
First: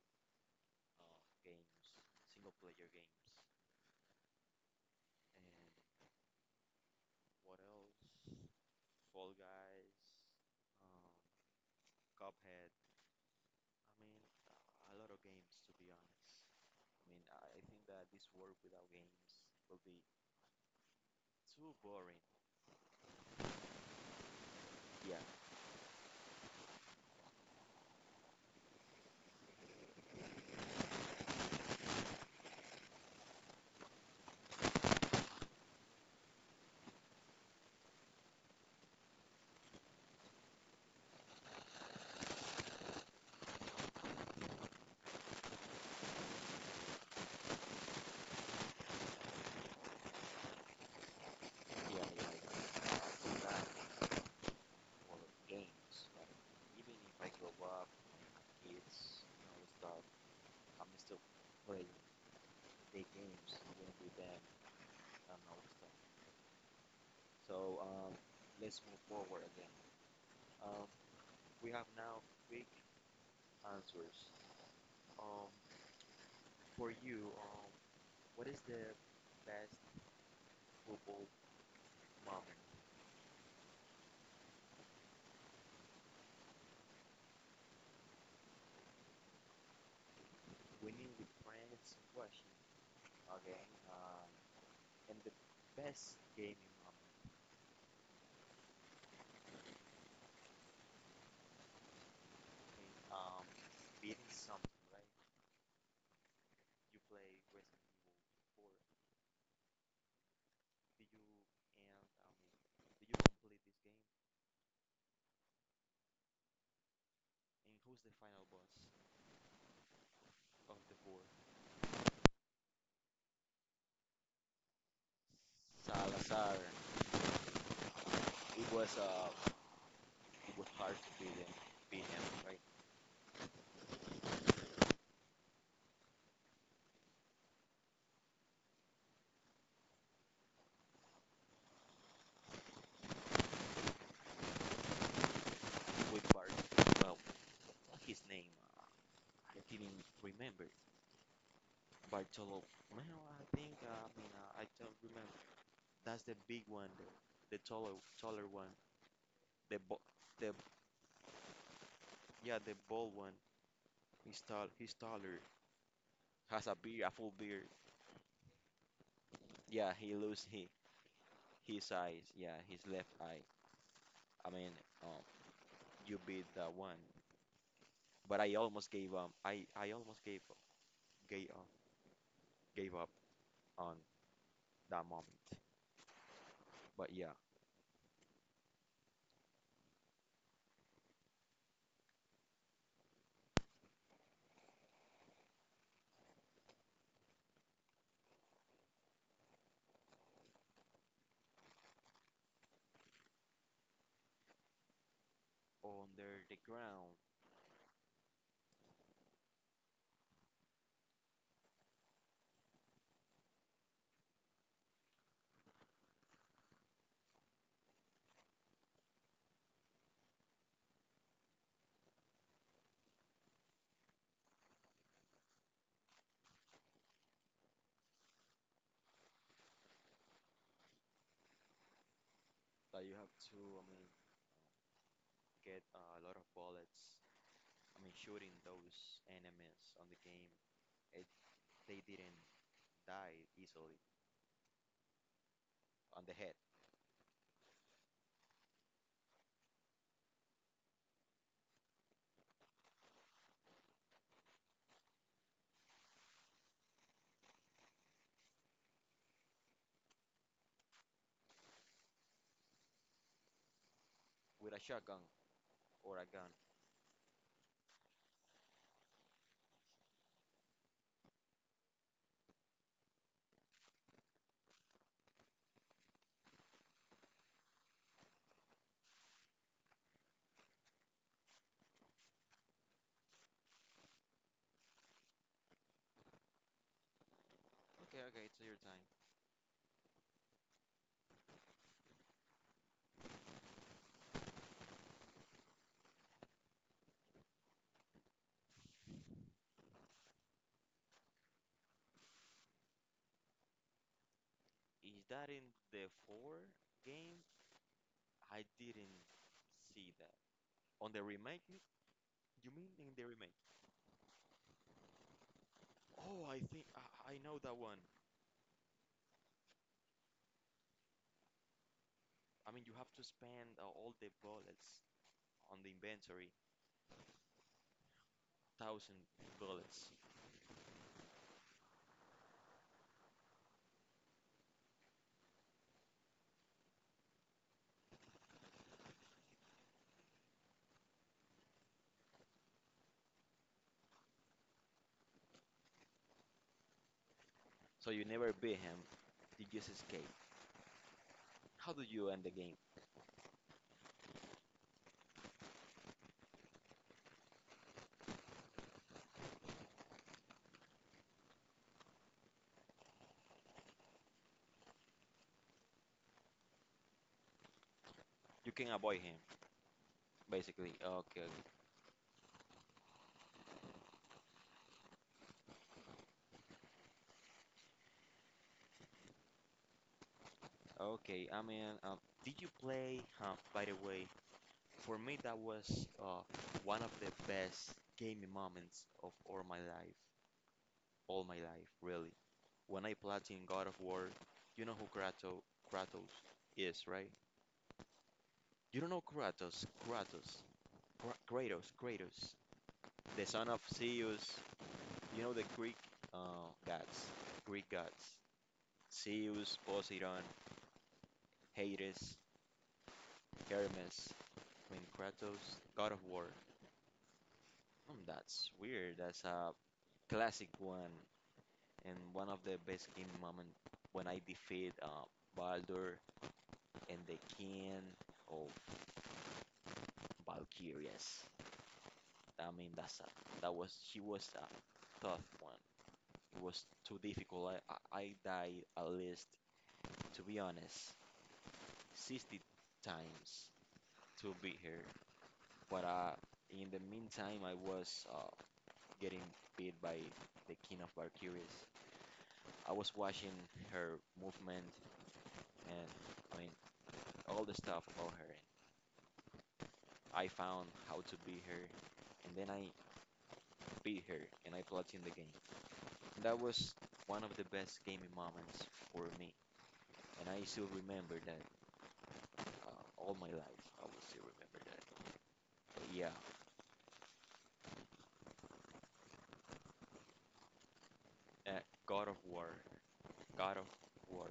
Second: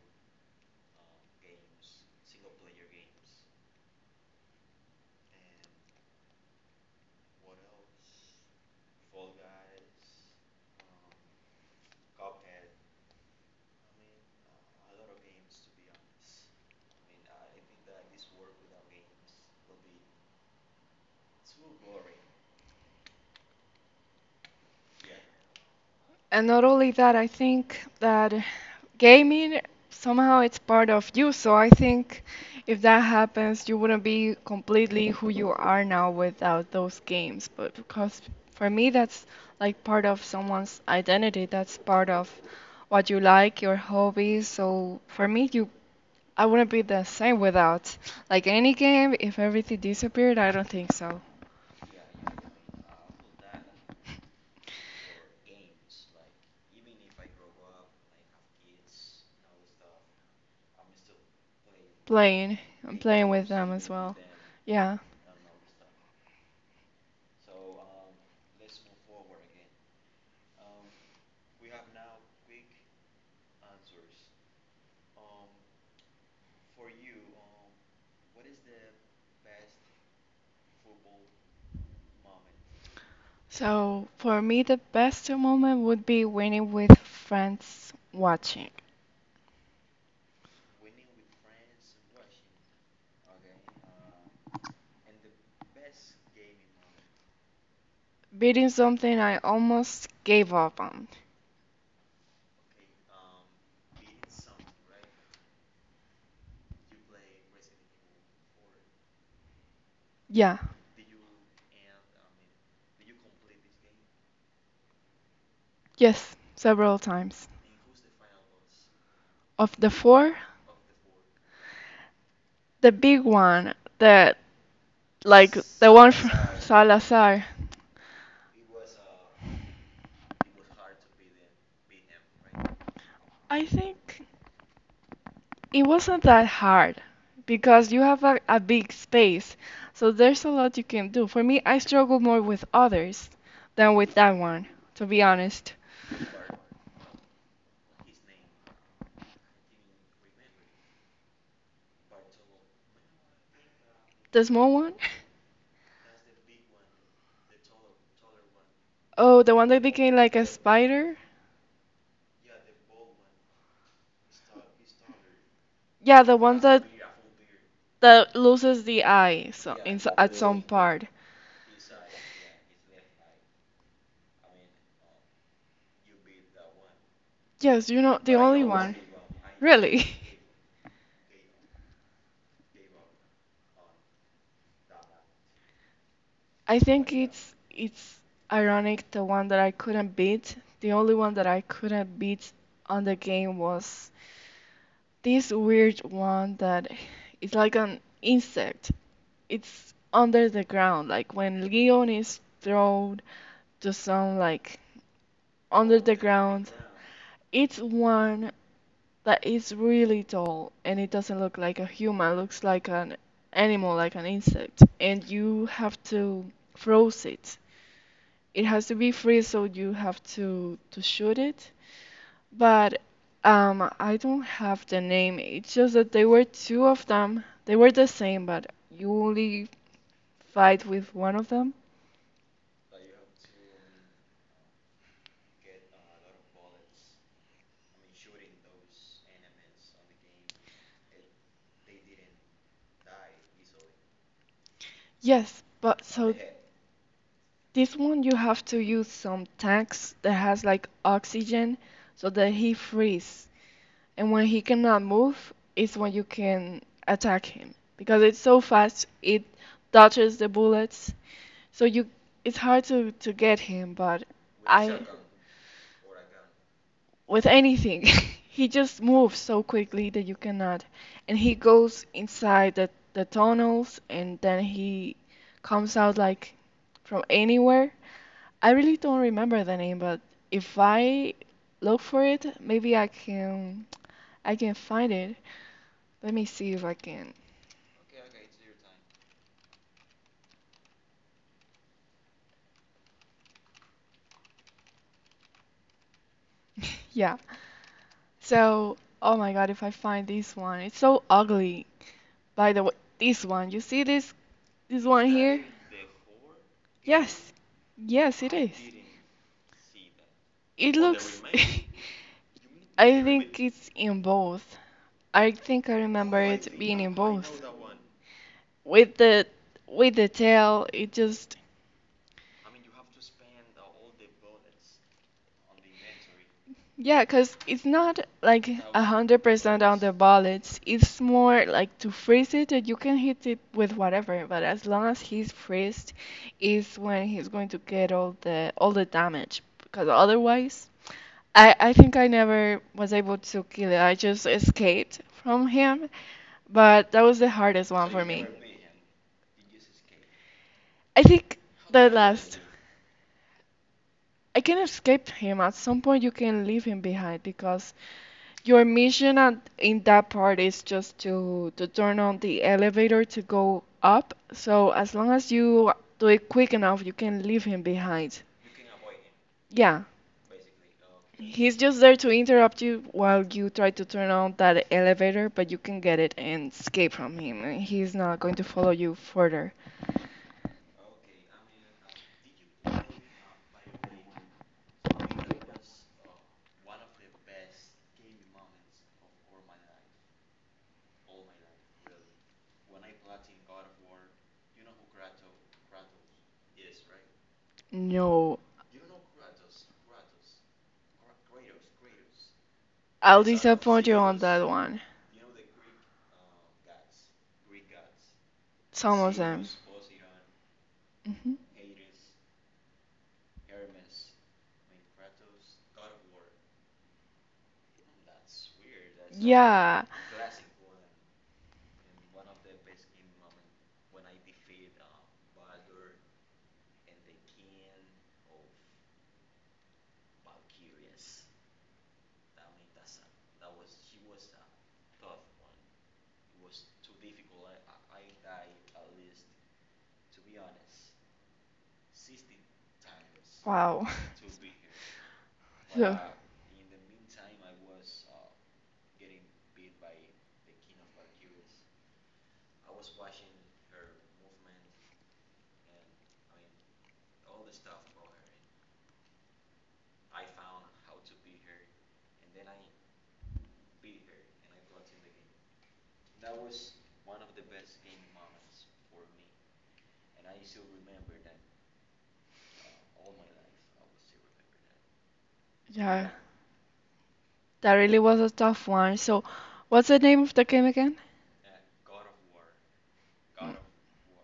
Speaker 2: uh, games, single player games. And what else? Fall Guys, um, Cuphead. I mean, a lot of games to be honest. I mean, I think that this world without games will be too boring. Yeah,
Speaker 1: And not only that, I think that gaming somehow it's part of you. So I think if that happens, you wouldn't be completely who you are now without those games. But because for me, that's like part of someone's identity. That's part of what you like, your hobbies. So for me, you I wouldn't be the same without like any game. If everything disappeared, I don't think so. Playing, I'm playing with them as well. Yeah. So for me, the best moment would be winning with friends watching,
Speaker 2: and the best game in my
Speaker 1: beating something I almost gave up on.
Speaker 2: um,
Speaker 1: Yeah, yes, several times. Of the four, the big one, the like the one from
Speaker 2: Salazar.
Speaker 1: *laughs* Salazar.
Speaker 2: It was uh it was hard to beat him, right.
Speaker 1: I think. It wasn't that hard because you have a big space, so there's a lot you can do. For me, I struggle more with others than with that one, to be honest.
Speaker 2: With Bart, well, what's his name, I didn't remember. Bartolo, well, I think I mean
Speaker 1: The
Speaker 2: I
Speaker 1: small one?
Speaker 2: don't
Speaker 1: *laughs*
Speaker 2: remember. That's the big one, the taller one.
Speaker 1: Oh, the one
Speaker 2: The
Speaker 1: that
Speaker 2: bo
Speaker 1: became like a
Speaker 2: the
Speaker 1: spider?
Speaker 2: yeah, the bald one. He's taller.
Speaker 1: Yeah, the one
Speaker 2: Has a
Speaker 1: that
Speaker 2: beard, a full beard.
Speaker 1: that loses the eye so
Speaker 2: Yeah,
Speaker 1: in,
Speaker 2: he
Speaker 1: so- at
Speaker 2: lose
Speaker 1: some
Speaker 2: he
Speaker 1: part.
Speaker 2: his eyes, yeah, his left eye. I mean, um you beat that one.
Speaker 1: Yes, you know, the
Speaker 2: But I
Speaker 1: only
Speaker 2: almost
Speaker 1: one.
Speaker 2: gave um I I
Speaker 1: Really?
Speaker 2: almost
Speaker 1: *laughs*
Speaker 2: gave uh, gave up on that moment.
Speaker 1: I
Speaker 2: But
Speaker 1: think
Speaker 2: yeah,
Speaker 1: it's ironic the one that I couldn't beat. The only one that I couldn't beat on the game was this weird one that is like an insect. It's under the ground. Like when Leon is thrown to some like under the
Speaker 2: under the
Speaker 1: ground,
Speaker 2: ground,
Speaker 1: it's one that is really tall and it doesn't look like a human, looks like an animal, like an insect, and you have to froze it. It has to be free, so you have to shoot it. But I don't have the name. It's just that there were two of them. They were the same, but you only fight with one of them.
Speaker 2: like you have to, I mean, get a lot of bullets. I mean, shooting those enemies on the game, it they didn't die easily
Speaker 1: Yes, but
Speaker 2: on the
Speaker 1: so
Speaker 2: head,
Speaker 1: this one you have to use some tanks that has like oxygen so that he frees and when he cannot move is when you can attack him because it's so fast it dodges the bullets so you it's hard to get him but
Speaker 2: with a
Speaker 1: I
Speaker 2: shotgun or a gun.
Speaker 1: with anything. *laughs* He just moves so quickly that you cannot. And he goes inside the tunnels and then he comes out like from anywhere. I really don't remember the name, but if I look for it, maybe I can find it. Let me see if I can.
Speaker 2: Okay, okay, it's your time.
Speaker 1: *laughs* Yeah. So, oh my God, if I find this one, it's so ugly. By the way, this one, you see this This
Speaker 2: Is
Speaker 1: one
Speaker 2: that in
Speaker 1: here?
Speaker 2: the four game?
Speaker 1: Yes. Yes, it
Speaker 2: I
Speaker 1: is.
Speaker 2: didn't see that.
Speaker 1: It
Speaker 2: On the
Speaker 1: looks.
Speaker 2: remake, you mean
Speaker 1: *laughs*
Speaker 2: in the
Speaker 1: I
Speaker 2: remake?
Speaker 1: think it's in both. I think I remember
Speaker 2: Oh, I
Speaker 1: it
Speaker 2: think
Speaker 1: being in
Speaker 2: I know
Speaker 1: both.
Speaker 2: that one.
Speaker 1: With the with the tail, it just.
Speaker 2: I mean, you have to spend all the bullets on the inventory,
Speaker 1: Yeah, cause it's not like a
Speaker 2: 1,000
Speaker 1: hundred percent on
Speaker 2: bullets,
Speaker 1: the bullets. It's more like to freeze it that you can hit it with whatever, but as long as he's freezed, is when he's going to get all the damage. Because otherwise, I think I never was able to kill it. I just escaped from him, but that was the hardest
Speaker 2: so
Speaker 1: one
Speaker 2: you
Speaker 1: for me.
Speaker 2: never beat him. You just escape.
Speaker 1: I think
Speaker 2: How do
Speaker 1: the
Speaker 2: you end the
Speaker 1: last.
Speaker 2: game?
Speaker 1: I can escape him. At some point, you can leave him behind because your mission at, in that part is just to turn on the elevator to go up. So as long as you do it quick enough, you can leave him behind.
Speaker 2: You can avoid him,
Speaker 1: Yeah,
Speaker 2: basically. Okay,
Speaker 1: he's just there to interrupt you while you try to turn on that elevator, but you can get it and escape from him. And he's not going to follow you further.
Speaker 2: okay. I mean, did you play? Huh, by the way, for me that was one of the best gaming moments of all my life, really. When I platinum God of War, you know who Kratos is, right?
Speaker 1: No,
Speaker 2: You don't know Kratos, the
Speaker 1: I'll
Speaker 2: son of
Speaker 1: disappoint you on
Speaker 2: Zeus.
Speaker 1: that one.
Speaker 2: You know the uh, gods, Greek gods,
Speaker 1: Some of them.
Speaker 2: Zeus, Poseidon,
Speaker 1: Mhm.
Speaker 2: Hades, Hermes, I mean Kratos, God of War. Hmm, that's weird. That's a
Speaker 1: Yeah.
Speaker 2: classic one, and one of the best game moment when I defeat Baldur and the king of Valkyries. I mean that's a, that was she was a tough one. It was too difficult. I died at least, to be honest, 60 times
Speaker 1: Wow. *laughs*
Speaker 2: to be here. But
Speaker 1: So, yeah,
Speaker 2: in the meantime, I was getting beat by the King of Valkyries. I was watching her movement, and I mean all the stuff about her. I found how to beat her, and then I beat her, and I platined the game. And that was one of the best gaming moments for me. And I still remember that uh, all my life. I will still remember that. But yeah,
Speaker 1: that really was a tough one. So, what's the name of the game again?
Speaker 2: uh, God of War, God
Speaker 1: Alright.
Speaker 2: of War.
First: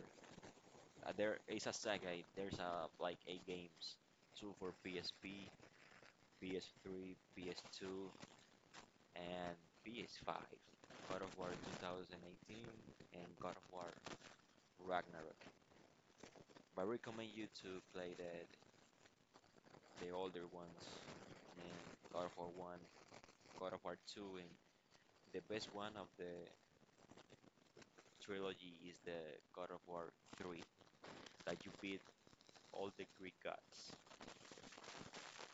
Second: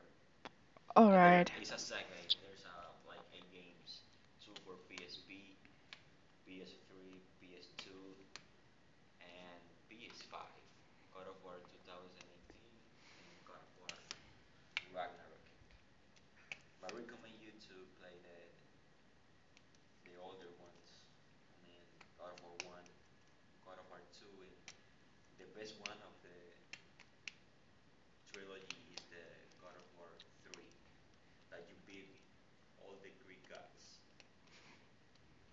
Speaker 2: There is a saga. Eh? There's a like eight games, two for PSP, PS3, PS2, and PS5. God of War 2018 and God of War Ragnarok. But I recommend you to play the older ones, and God of War 1, God of War 2, and the best one of the trilogy is the God of War 3, that you beat all the Greek gods,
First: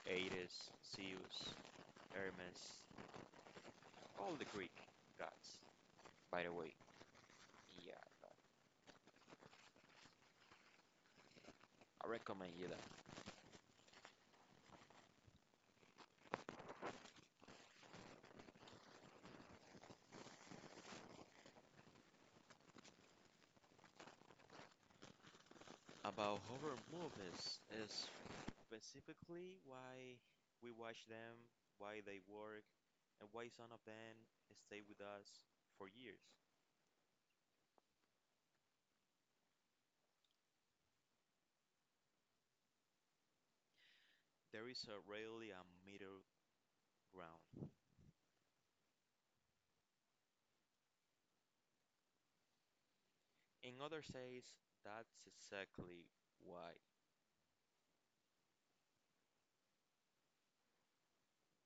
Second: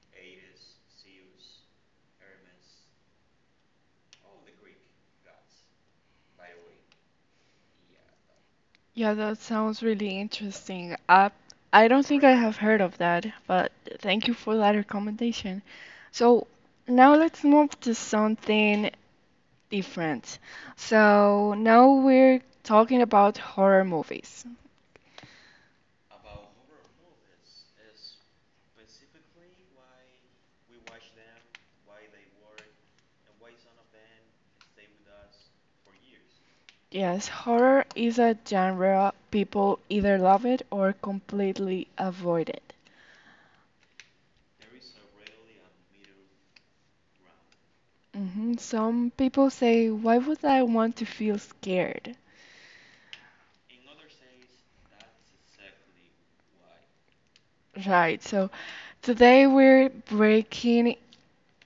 Speaker 2: Ares, Zeus, Hermes, all the Greek gods. By the way, yeah, no,
Speaker 1: Yeah, that sounds really interesting. I don't
Speaker 2: I
Speaker 1: think I
Speaker 2: recommend
Speaker 1: have
Speaker 2: you that.
Speaker 1: heard of that, but thank you for that recommendation. So now let's move to something different. So now we're talking about horror movies.
Speaker 2: About horror movies is specifically why we watch them, why they work, and why some of them stay with us for years.
Speaker 1: Yes, horror is a genre people either love it or completely avoid it.
Speaker 2: There is a rarely a middle ground.
Speaker 1: Hmm. Some people say, why would I want to feel scared?
Speaker 2: In other says that's exactly why.
Speaker 1: Right, so today we're breaking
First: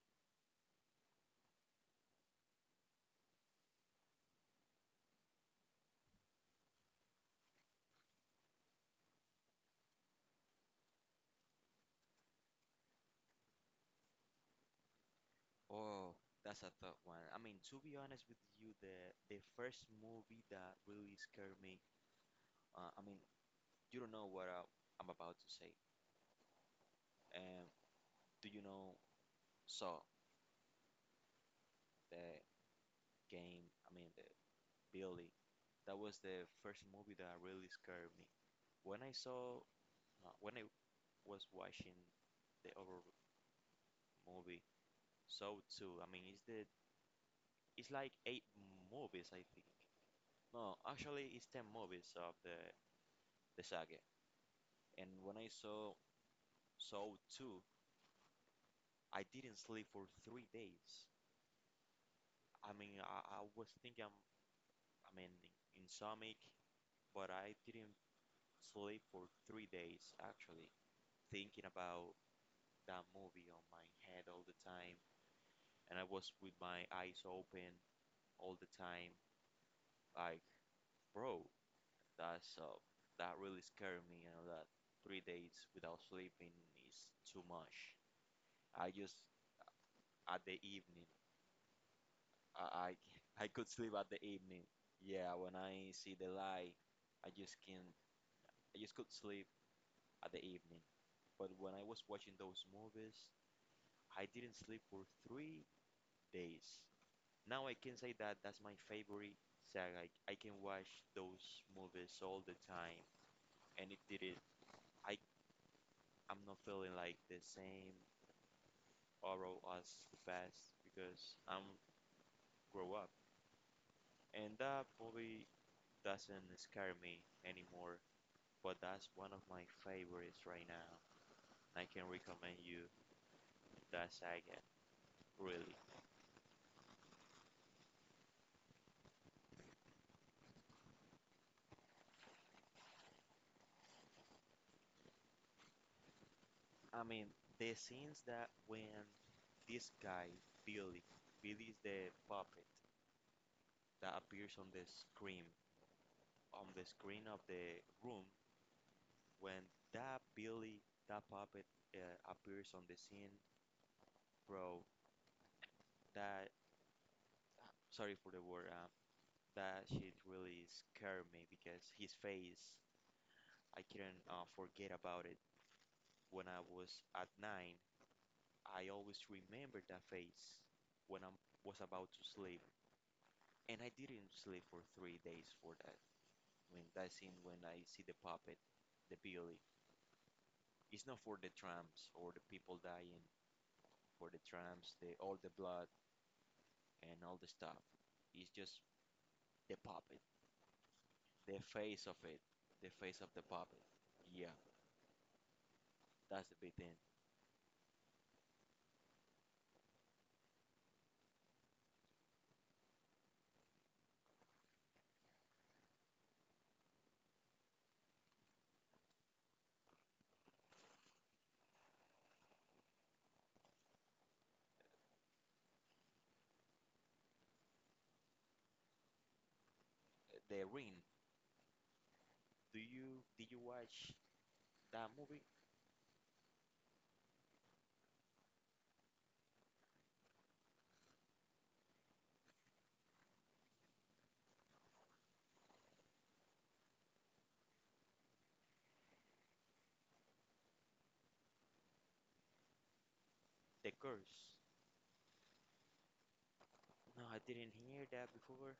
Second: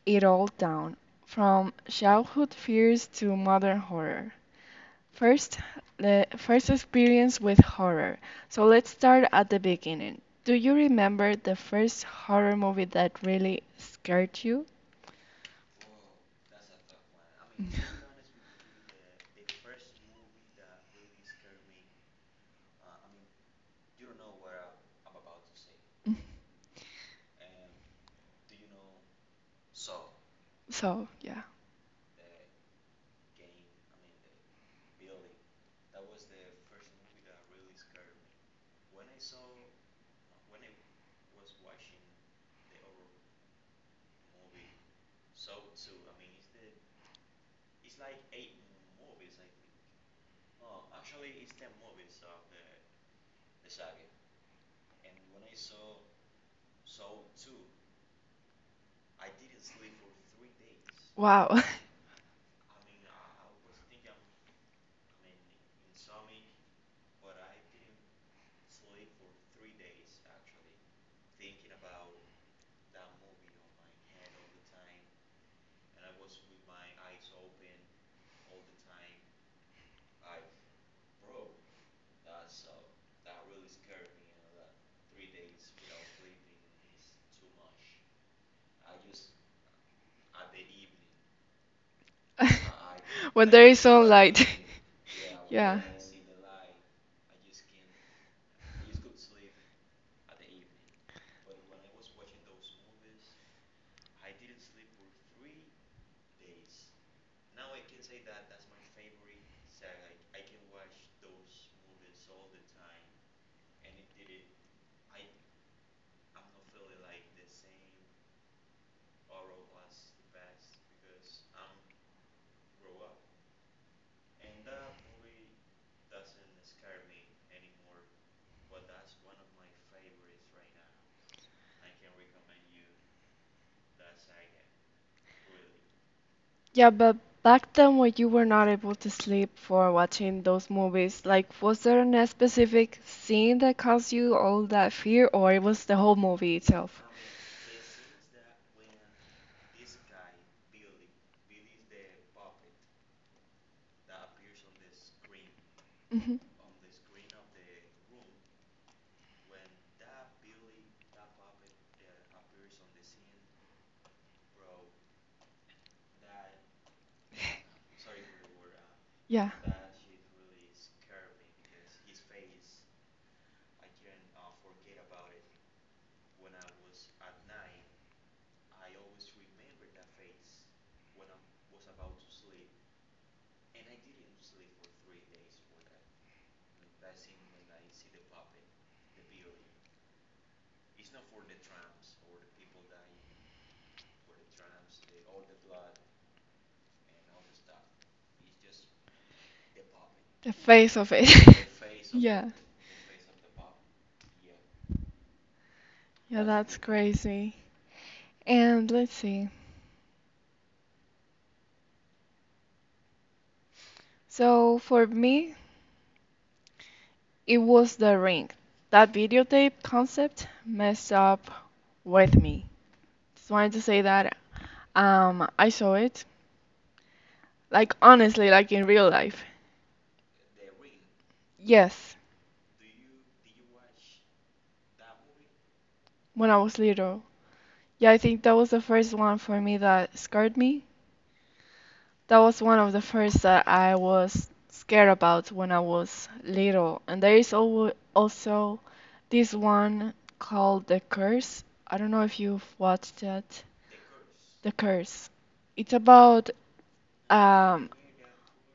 Speaker 1: it all down from childhood fears to modern horror. First, the first experience with horror. So let's start at the beginning. Do you remember the first horror movie that really scared you?
Speaker 2: Oh, that's a tough one. I mean, to be honest with you, the first movie that really scared me, I mean, you don't know what I'm about to say.
Speaker 1: Mhm.
Speaker 2: Um, do you know Saw,
Speaker 1: So, yeah.
Speaker 2: the game? I mean, the Billy. That was the first movie that really scared me. When I saw, when I was watching the other movie, Saw 2. I mean, it's like eight movies, I think. No, actually, it's 10 movies of the saga. And when I saw Saw 2, I didn't sleep for 3 days.
Speaker 1: Wow.
Speaker 2: I mean, I was thinking, I mean, in but I didn't sleep for 3 days actually, thinking about that movie on my head all the time, and I was with my eyes open all the time. Like, bro, that's uh, that really scared me. You know that 3 days without sleeping is too much. I just at the evening, I
Speaker 1: *laughs*
Speaker 2: *laughs* I
Speaker 1: When
Speaker 2: could
Speaker 1: there is
Speaker 2: sleep
Speaker 1: no
Speaker 2: at the
Speaker 1: light. *laughs*
Speaker 2: evening. Yeah, when
Speaker 1: Yeah.
Speaker 2: I see the light, I just can I just could sleep at the evening. But when I was watching those movies, I didn't sleep for 3 days. Now I can say that that's my favorite saga. I can watch those movies all the time, and it did it. I I'm not feeling like the same horror as the past because I'm grow up, and that movie doesn't scare me anymore. But that's one of my favorites right now. I can recommend you that saga, really.
Speaker 1: Yeah, but back then when you were not able to sleep for watching those movies, like was there a specific scene that caused you all that fear, or it was the whole movie
Speaker 2: I
Speaker 1: itself?
Speaker 2: mean, the scenes that when this guy, Billy, Billy's the puppet that appears
Speaker 1: Hmm.
Speaker 2: on the screen of the room, when that Billy, that puppet appears on the scene, bro, that, sorry for the word,
Speaker 1: Yeah,
Speaker 2: that shit really scared me because his face, I couldn't forget about it. When I was at 9, I always remember that face when I was about to sleep. And I didn't sleep for 3 days for that. When that scene, when I see the puppet, the Billy, it's not for the trams or the people dying, for the trams, the all the blood and all the stuff. It's just the puppet,
Speaker 1: the face of it.
Speaker 2: the
Speaker 1: *laughs*
Speaker 2: face of it,
Speaker 1: Yeah.
Speaker 2: the face of the puppet. Yeah,
Speaker 1: Yeah,
Speaker 2: that's the big
Speaker 1: that's
Speaker 2: thing.
Speaker 1: crazy. And let's see. So for me, it was the ring. That videotape concept messed up with me. Just wanted to say that I saw it, like honestly, like in real life.
Speaker 2: The Ring.
Speaker 1: Yes,
Speaker 2: Do you did you watch that movie?
Speaker 1: when I was little. Yeah, I think that was the first one for me that scared me. That was one of the first that I was scared about when I was little. And there is alwa also this one called The Curse. I don't know if you've watched that.
Speaker 2: The Curse.
Speaker 1: The Curse. It's about
Speaker 2: No, I didn't
Speaker 1: um,
Speaker 2: hear that before.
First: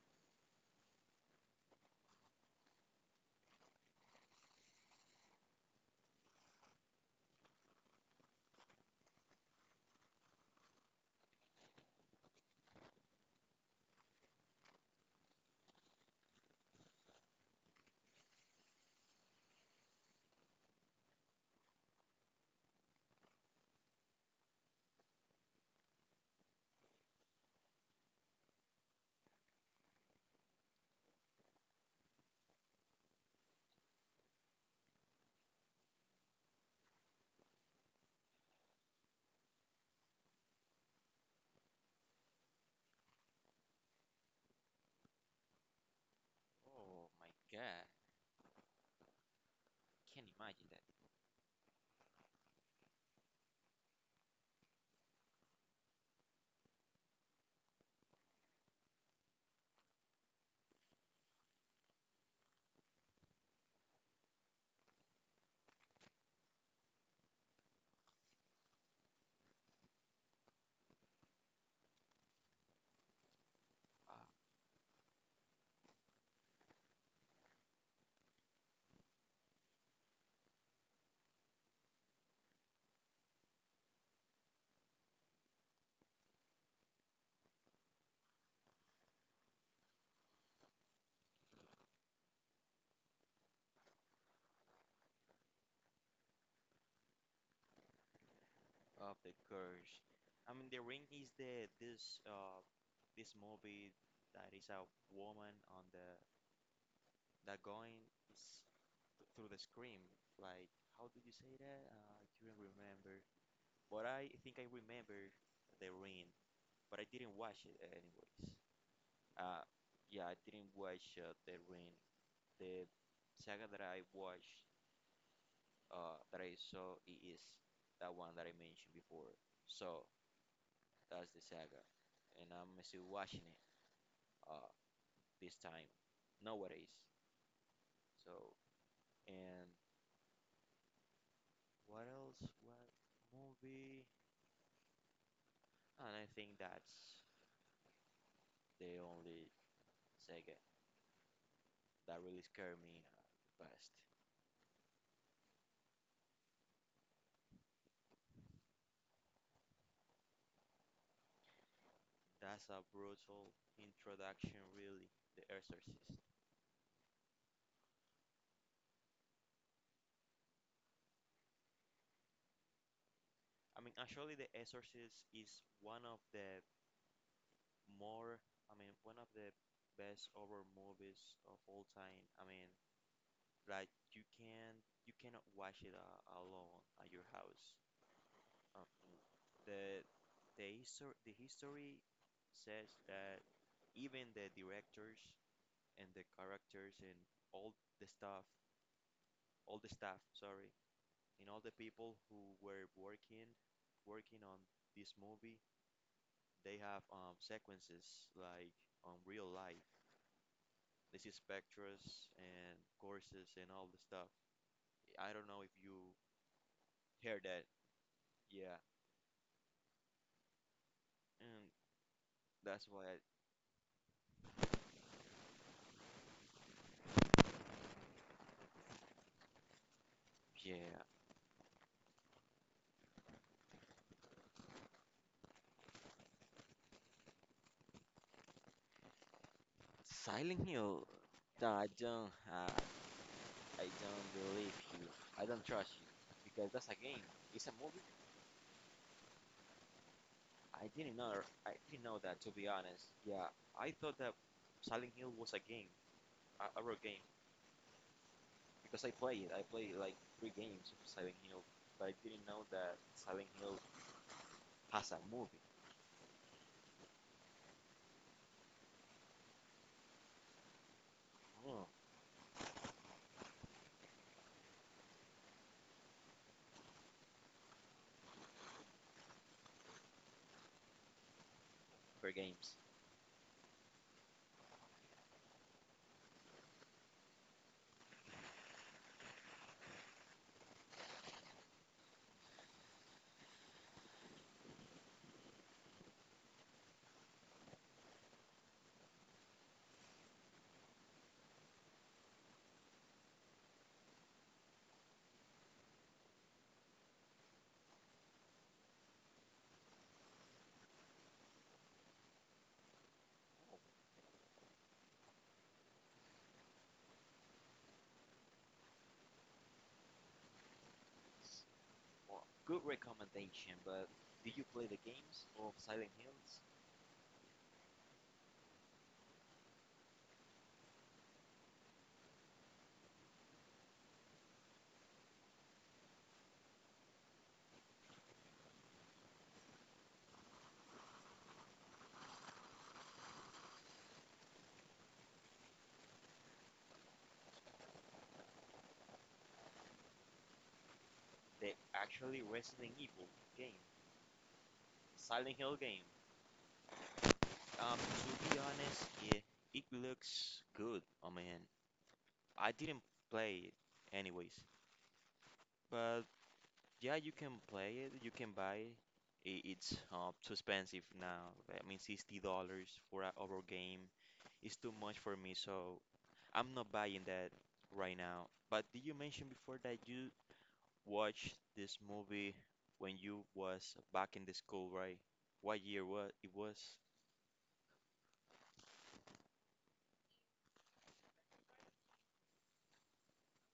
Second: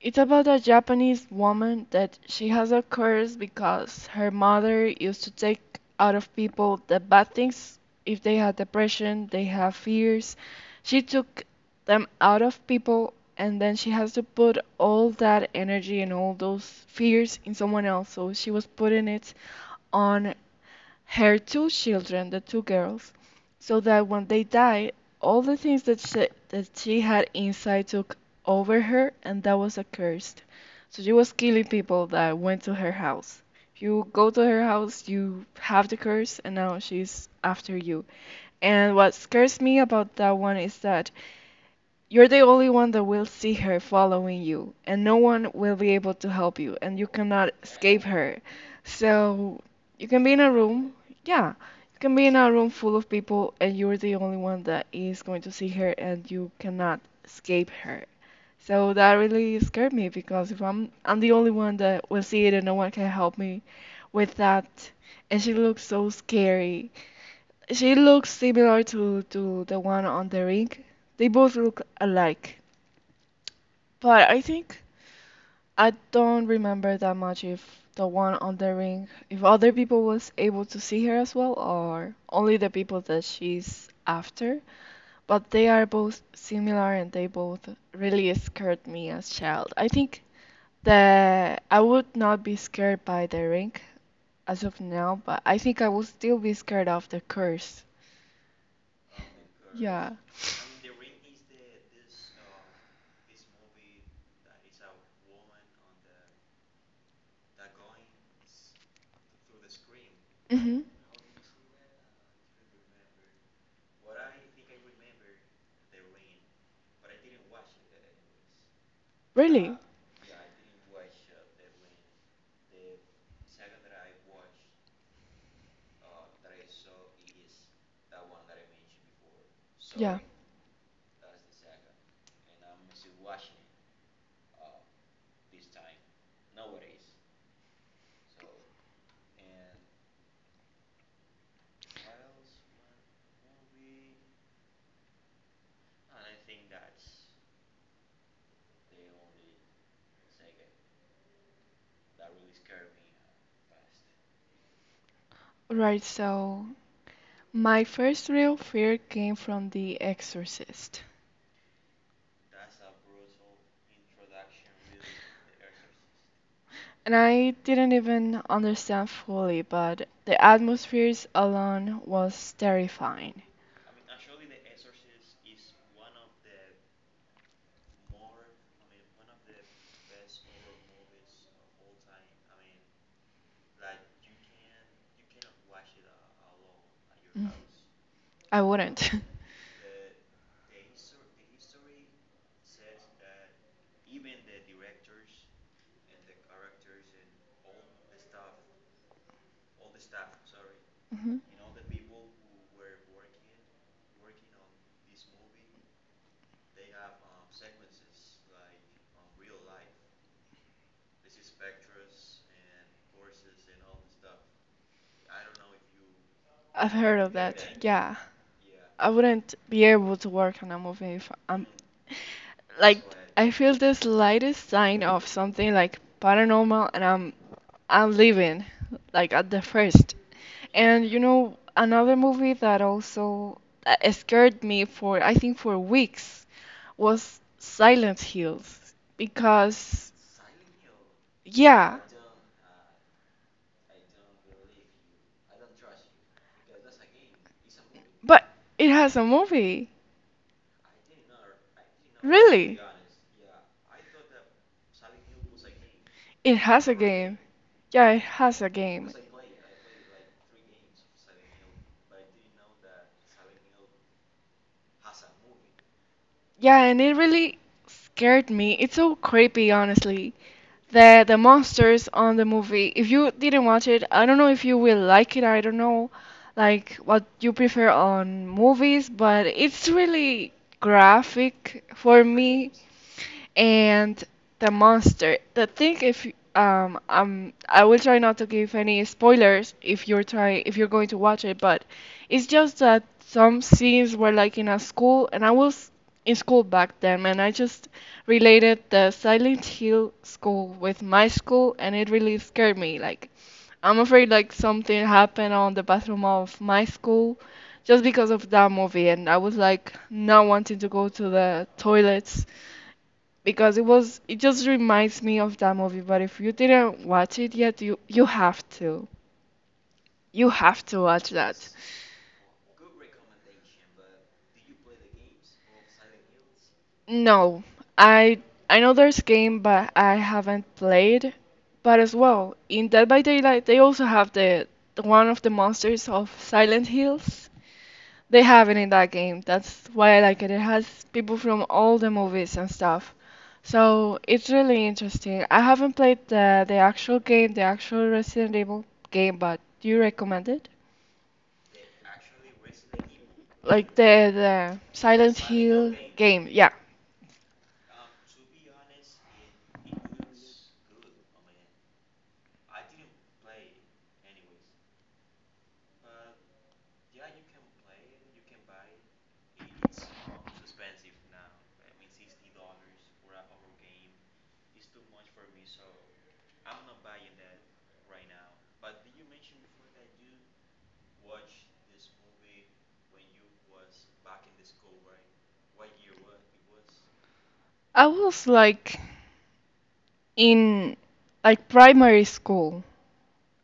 Speaker 1: it's about a Japanese woman that she has a curse because her mother used to take out of people the bad things. If they had depression, they have fears. She took them out of people, and then she has to put all that energy and all those fears in someone else. So she was putting it on her two children, the two girls so that when they died, all the things that she had inside took over her, and that was accursed. So she was killing people that went to her house. If you go to her house, you have the curse, and now she's after you. And what scares me about that one is that you're the only one that will see her following you, and no one will be able to help you, and you
Speaker 2: Oh my
Speaker 1: cannot
Speaker 2: God,
Speaker 1: escape her. So you can
Speaker 2: can't
Speaker 1: be in a
Speaker 2: imagine that.
Speaker 1: room, yeah, you can be in a room full of people, and you're the only one that is going to see her, and you cannot escape her. So that really scared me because if I'm the only one that will see it and no one can help me with that, and she looks so scary. She looks similar to the one on the ring. They both look alike.
Speaker 2: Uh,
Speaker 1: But I think I don't remember that much if the one on the ring, if other people was able to see her as well, or only the people that she's after. But they are both similar and they both really scared me as child. I think that I would not be scared by the ring as of now, but I think I will still be scared of the curse.
Speaker 2: of the curse.
Speaker 1: Yeah.
Speaker 2: I mean, The Ring is the this this movie that is a woman on the that going s- through the screen. Like,
Speaker 1: Hmm.
Speaker 2: how did you say that? I couldn't remember, but I think I remember The Ring, but I didn't watch it anyways. Uh,
Speaker 1: Really?
Speaker 2: yeah, I didn't watch The Ring. The saga that I watched, that I saw is that one that I mentioned before. So.
Speaker 1: Yeah.
Speaker 2: That's the saga, and I'm still watching it uh, this time nowadays. So and what else? What movie? And I think that's the only saga that really scared me the best.
Speaker 1: Right, so my first real fear came from The Exorcist.
Speaker 2: That's a brutal introduction, really. The Exorcist.
Speaker 1: And I didn't even understand fully, but the atmospheres alone was terrifying.
Speaker 2: I mean, actually, The Exorcist is one of the more, I mean, one of the best horror movies of all time. I mean, like you can you cannot watch it alone at your
Speaker 1: Mm.
Speaker 2: house.
Speaker 1: I
Speaker 2: Um,
Speaker 1: wouldn't. *laughs*
Speaker 2: the the history says that even the directors and the characters and all the stuff, all the staff, sorry,
Speaker 1: Mhm.
Speaker 2: and all the people who were working on this movie, they have sequences like on real life. This is spectras and courses and all the stuff. I don't know if you
Speaker 1: I've heard of
Speaker 2: hear that.
Speaker 1: that. Yeah.
Speaker 2: Yeah,
Speaker 1: I wouldn't be able to work on a movie if
Speaker 2: and
Speaker 1: I'm
Speaker 2: that's why
Speaker 1: like
Speaker 2: I,
Speaker 1: I feel the slightest sign of something like paranormal and I'm leaving like at the first.
Speaker 2: yeah,
Speaker 1: And you know another movie that also that scared me for I think for weeks was Silent Hills because
Speaker 2: Silent Hill. No, I
Speaker 1: yeah,
Speaker 2: don't have, I don't believe you. I don't trust you because that's a game. It's a movie.
Speaker 1: but it has a movie.
Speaker 2: I didn't know. I didn't know that to be
Speaker 1: Really?
Speaker 2: honest. Yeah, I thought that Silent Hill was a game,
Speaker 1: It
Speaker 2: a
Speaker 1: has
Speaker 2: real
Speaker 1: a
Speaker 2: game,
Speaker 1: game. Yeah, it has a
Speaker 2: because I
Speaker 1: game.
Speaker 2: played it. I played like three games of Silent Hill, but I didn't know that Silent Hill has a movie.
Speaker 1: Yeah, and it really scared me. It's so creepy, honestly. The
Speaker 2: Oh,
Speaker 1: monsters on the movie. If you didn't watch it, I don't know if you will like it. I don't know, like what you prefer on movies, but it's really graphic for
Speaker 2: for
Speaker 1: me
Speaker 2: games.
Speaker 1: and the monster. The thing if I will try not to give any spoilers if you're trying if you're going to watch it, but it's just that some scenes were like in a school, and I was in school back then, and I just related the Silent Hill school with my school, and it really scared me. Like I'm afraid like something happened on the bathroom of my school just because of that movie and I was like not wanting to go to the toilets because it just reminds me of that movie. But if you didn't watch it yet, you have to, you have to watch that.
Speaker 2: Well, good recommendation. But did you play the games of Silent Hills?
Speaker 1: No, I I know there's game, but I haven't played. But as well, in Dead by Daylight, they also have the one of the monsters of Silent Hills. They have it in that game. That's why I like it. It has people from all the movies and stuff. So it's really interesting. I haven't played the actual game, the actual Resident Evil game, but do you recommend it?
Speaker 2: The actually Resident Evil game,
Speaker 1: Like the Silent
Speaker 2: Silent Hill
Speaker 1: Hill
Speaker 2: game.
Speaker 1: game. Yeah.
Speaker 2: To be honest, it, it looks good. I mean, I didn't play it anyways, but yeah, you can play it, you can buy it. It's too expensive now. I mean, $60 for an over game is too much for me, so I'm not buying that right now. But did you mention before that you watched this movie when you was back in the school, right? What year was it was?
Speaker 1: I was like in like primary school.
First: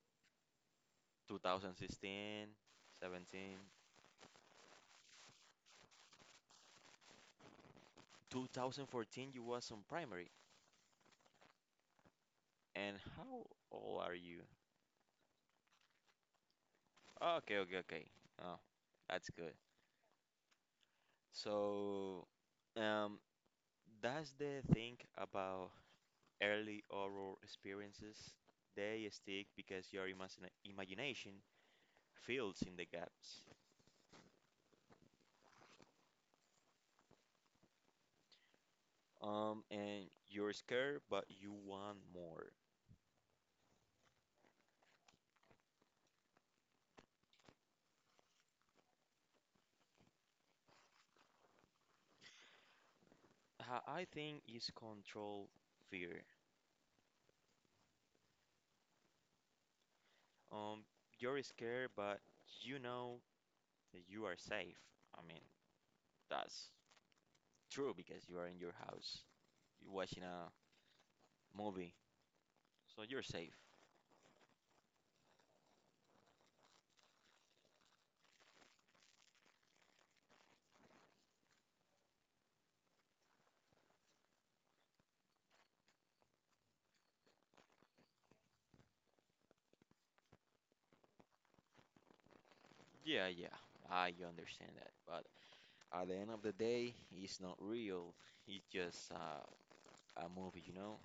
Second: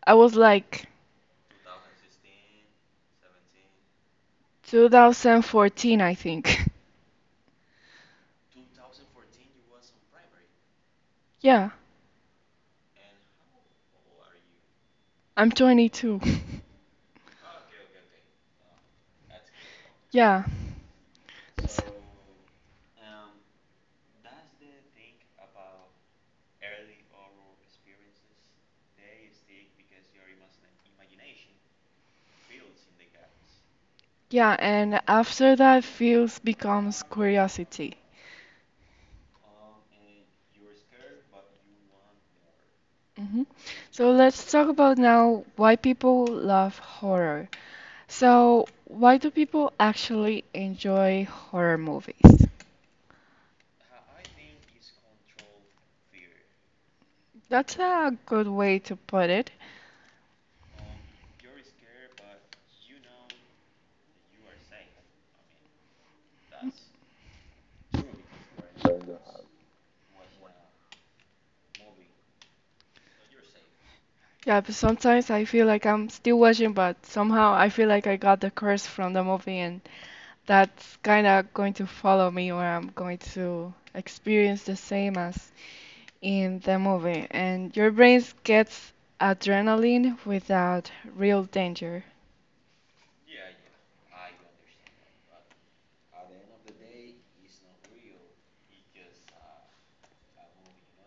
Speaker 1: I was like
Speaker 2: 2016, 17,
Speaker 1: 2014, I think. *laughs*
Speaker 2: 2014 you was in primary.
Speaker 1: Yeah.
Speaker 2: And how old are you?
Speaker 1: I'm 22.
Speaker 2: Okay, okay, okay. Oh, that's good.
Speaker 1: *laughs* Yeah.
Speaker 2: So, um, that's the thing about early oral experiences. They stick because your imagination fills in the gaps.
Speaker 1: Yeah, and after that, fears becomes curiosity.
Speaker 2: Um, and you're scared, but you want more.
Speaker 1: Hmm. So let's talk about now why people love horror. So, why do people actually enjoy horror movies?
Speaker 2: Ha- I think it's control fear.
Speaker 1: That's a good way to put it.
Speaker 2: Um, you're scared, but you know that you are safe. I mean, that's true because you are in your house, you're watching a movie, so you're safe.
Speaker 1: Yeah, but sometimes I feel like I'm still watching, but somehow I feel like I got the curse from the movie, and that's kind of going to follow me, or I'm going to experience the same as in the movie, and your brain gets adrenaline without real danger.
Speaker 2: Yeah, yeah, I understand that. But at the end of the day, it's not real. It's just a movie, you know?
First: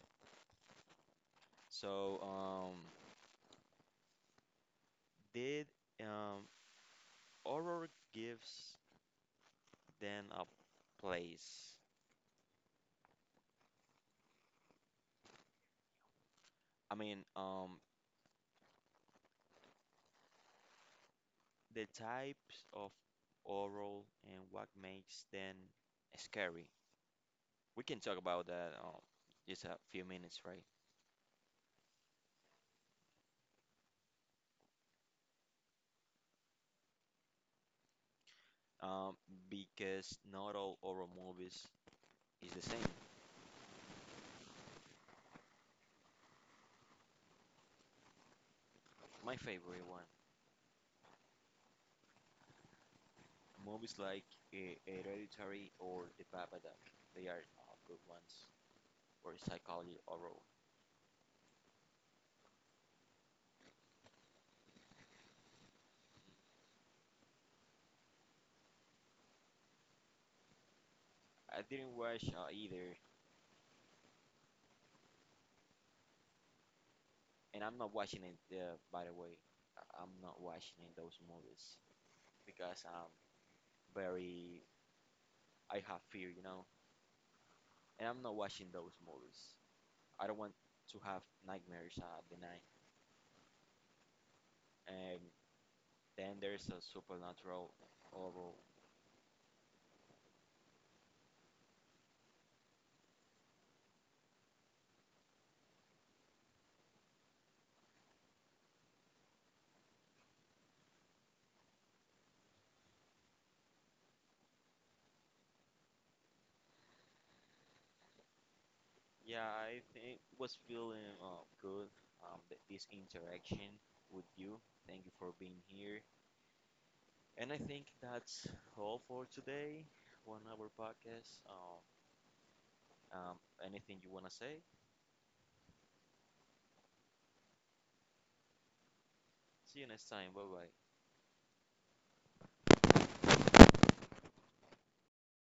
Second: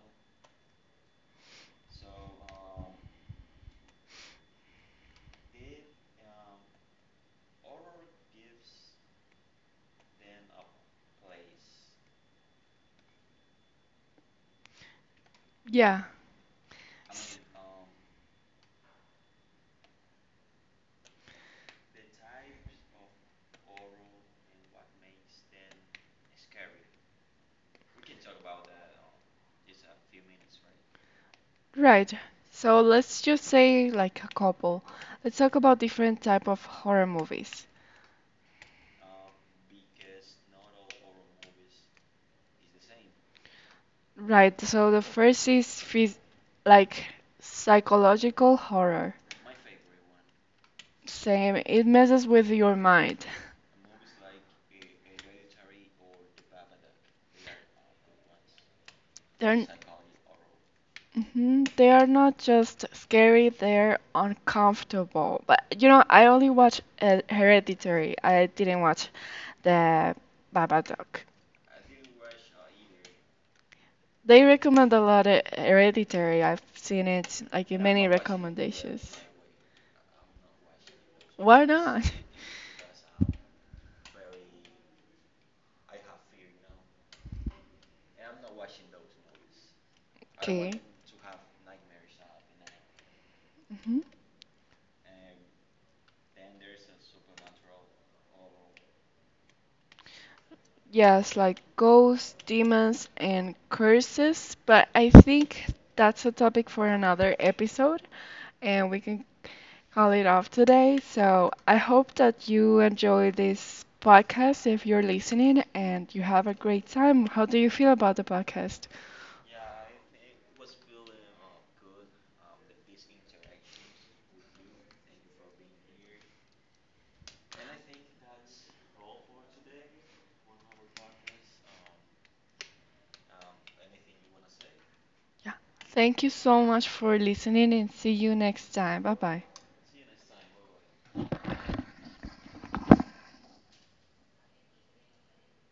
Speaker 2: So, did um, horror gives then a place.
Speaker 1: Yeah.
Speaker 2: I mean,
Speaker 1: S-
Speaker 2: the types of oral and what makes them scary. We can talk about that just a few minutes, right?
Speaker 1: Right. So let's just say like a couple. Let's talk about different type of horror movies.
Speaker 2: Um, because not all oral movies is the same.
Speaker 1: Right. So the first is like psychological horror.
Speaker 2: My favorite one,
Speaker 1: Same. It messes with your mind.
Speaker 2: movies like Hereditary or The Babadook, they are good ones. Or
Speaker 1: They're
Speaker 2: Psychology Oral.
Speaker 1: hmm they are not just scary, they're uncomfortable. But you know, I only watched Hereditary. I didn't watch the Babadook.
Speaker 2: I didn't watch either,
Speaker 1: They recommend a lot of Hereditary. I've seen it
Speaker 2: and
Speaker 1: like
Speaker 2: I'm
Speaker 1: in
Speaker 2: not
Speaker 1: many
Speaker 2: watching it. By the
Speaker 1: recommendations.
Speaker 2: way, I'm not watching it, those
Speaker 1: Why
Speaker 2: movies.
Speaker 1: not? *laughs*
Speaker 2: Because I'm very I have fear, you know, and I'm not watching those movies. I don't want
Speaker 1: Okay.
Speaker 2: to have nightmares at the night.
Speaker 1: Hmm.
Speaker 2: And then there's a supernatural horror.
Speaker 1: Yes, like ghosts, demons, and curses, but I think that's a topic for another episode, and we can call it off today. So I hope that you enjoy this podcast if you're listening and you have a great time. How do you feel about the podcast?
Speaker 2: Yeah, I think was feeling good. This interaction with you. Thank you for being here. And I think that's all for today. 1 hour podcast. Um, anything you wanna say?
Speaker 1: Yeah. Thank you so much for listening and see you next time. Bye bye.
Speaker 2: See you next time. Bye bye.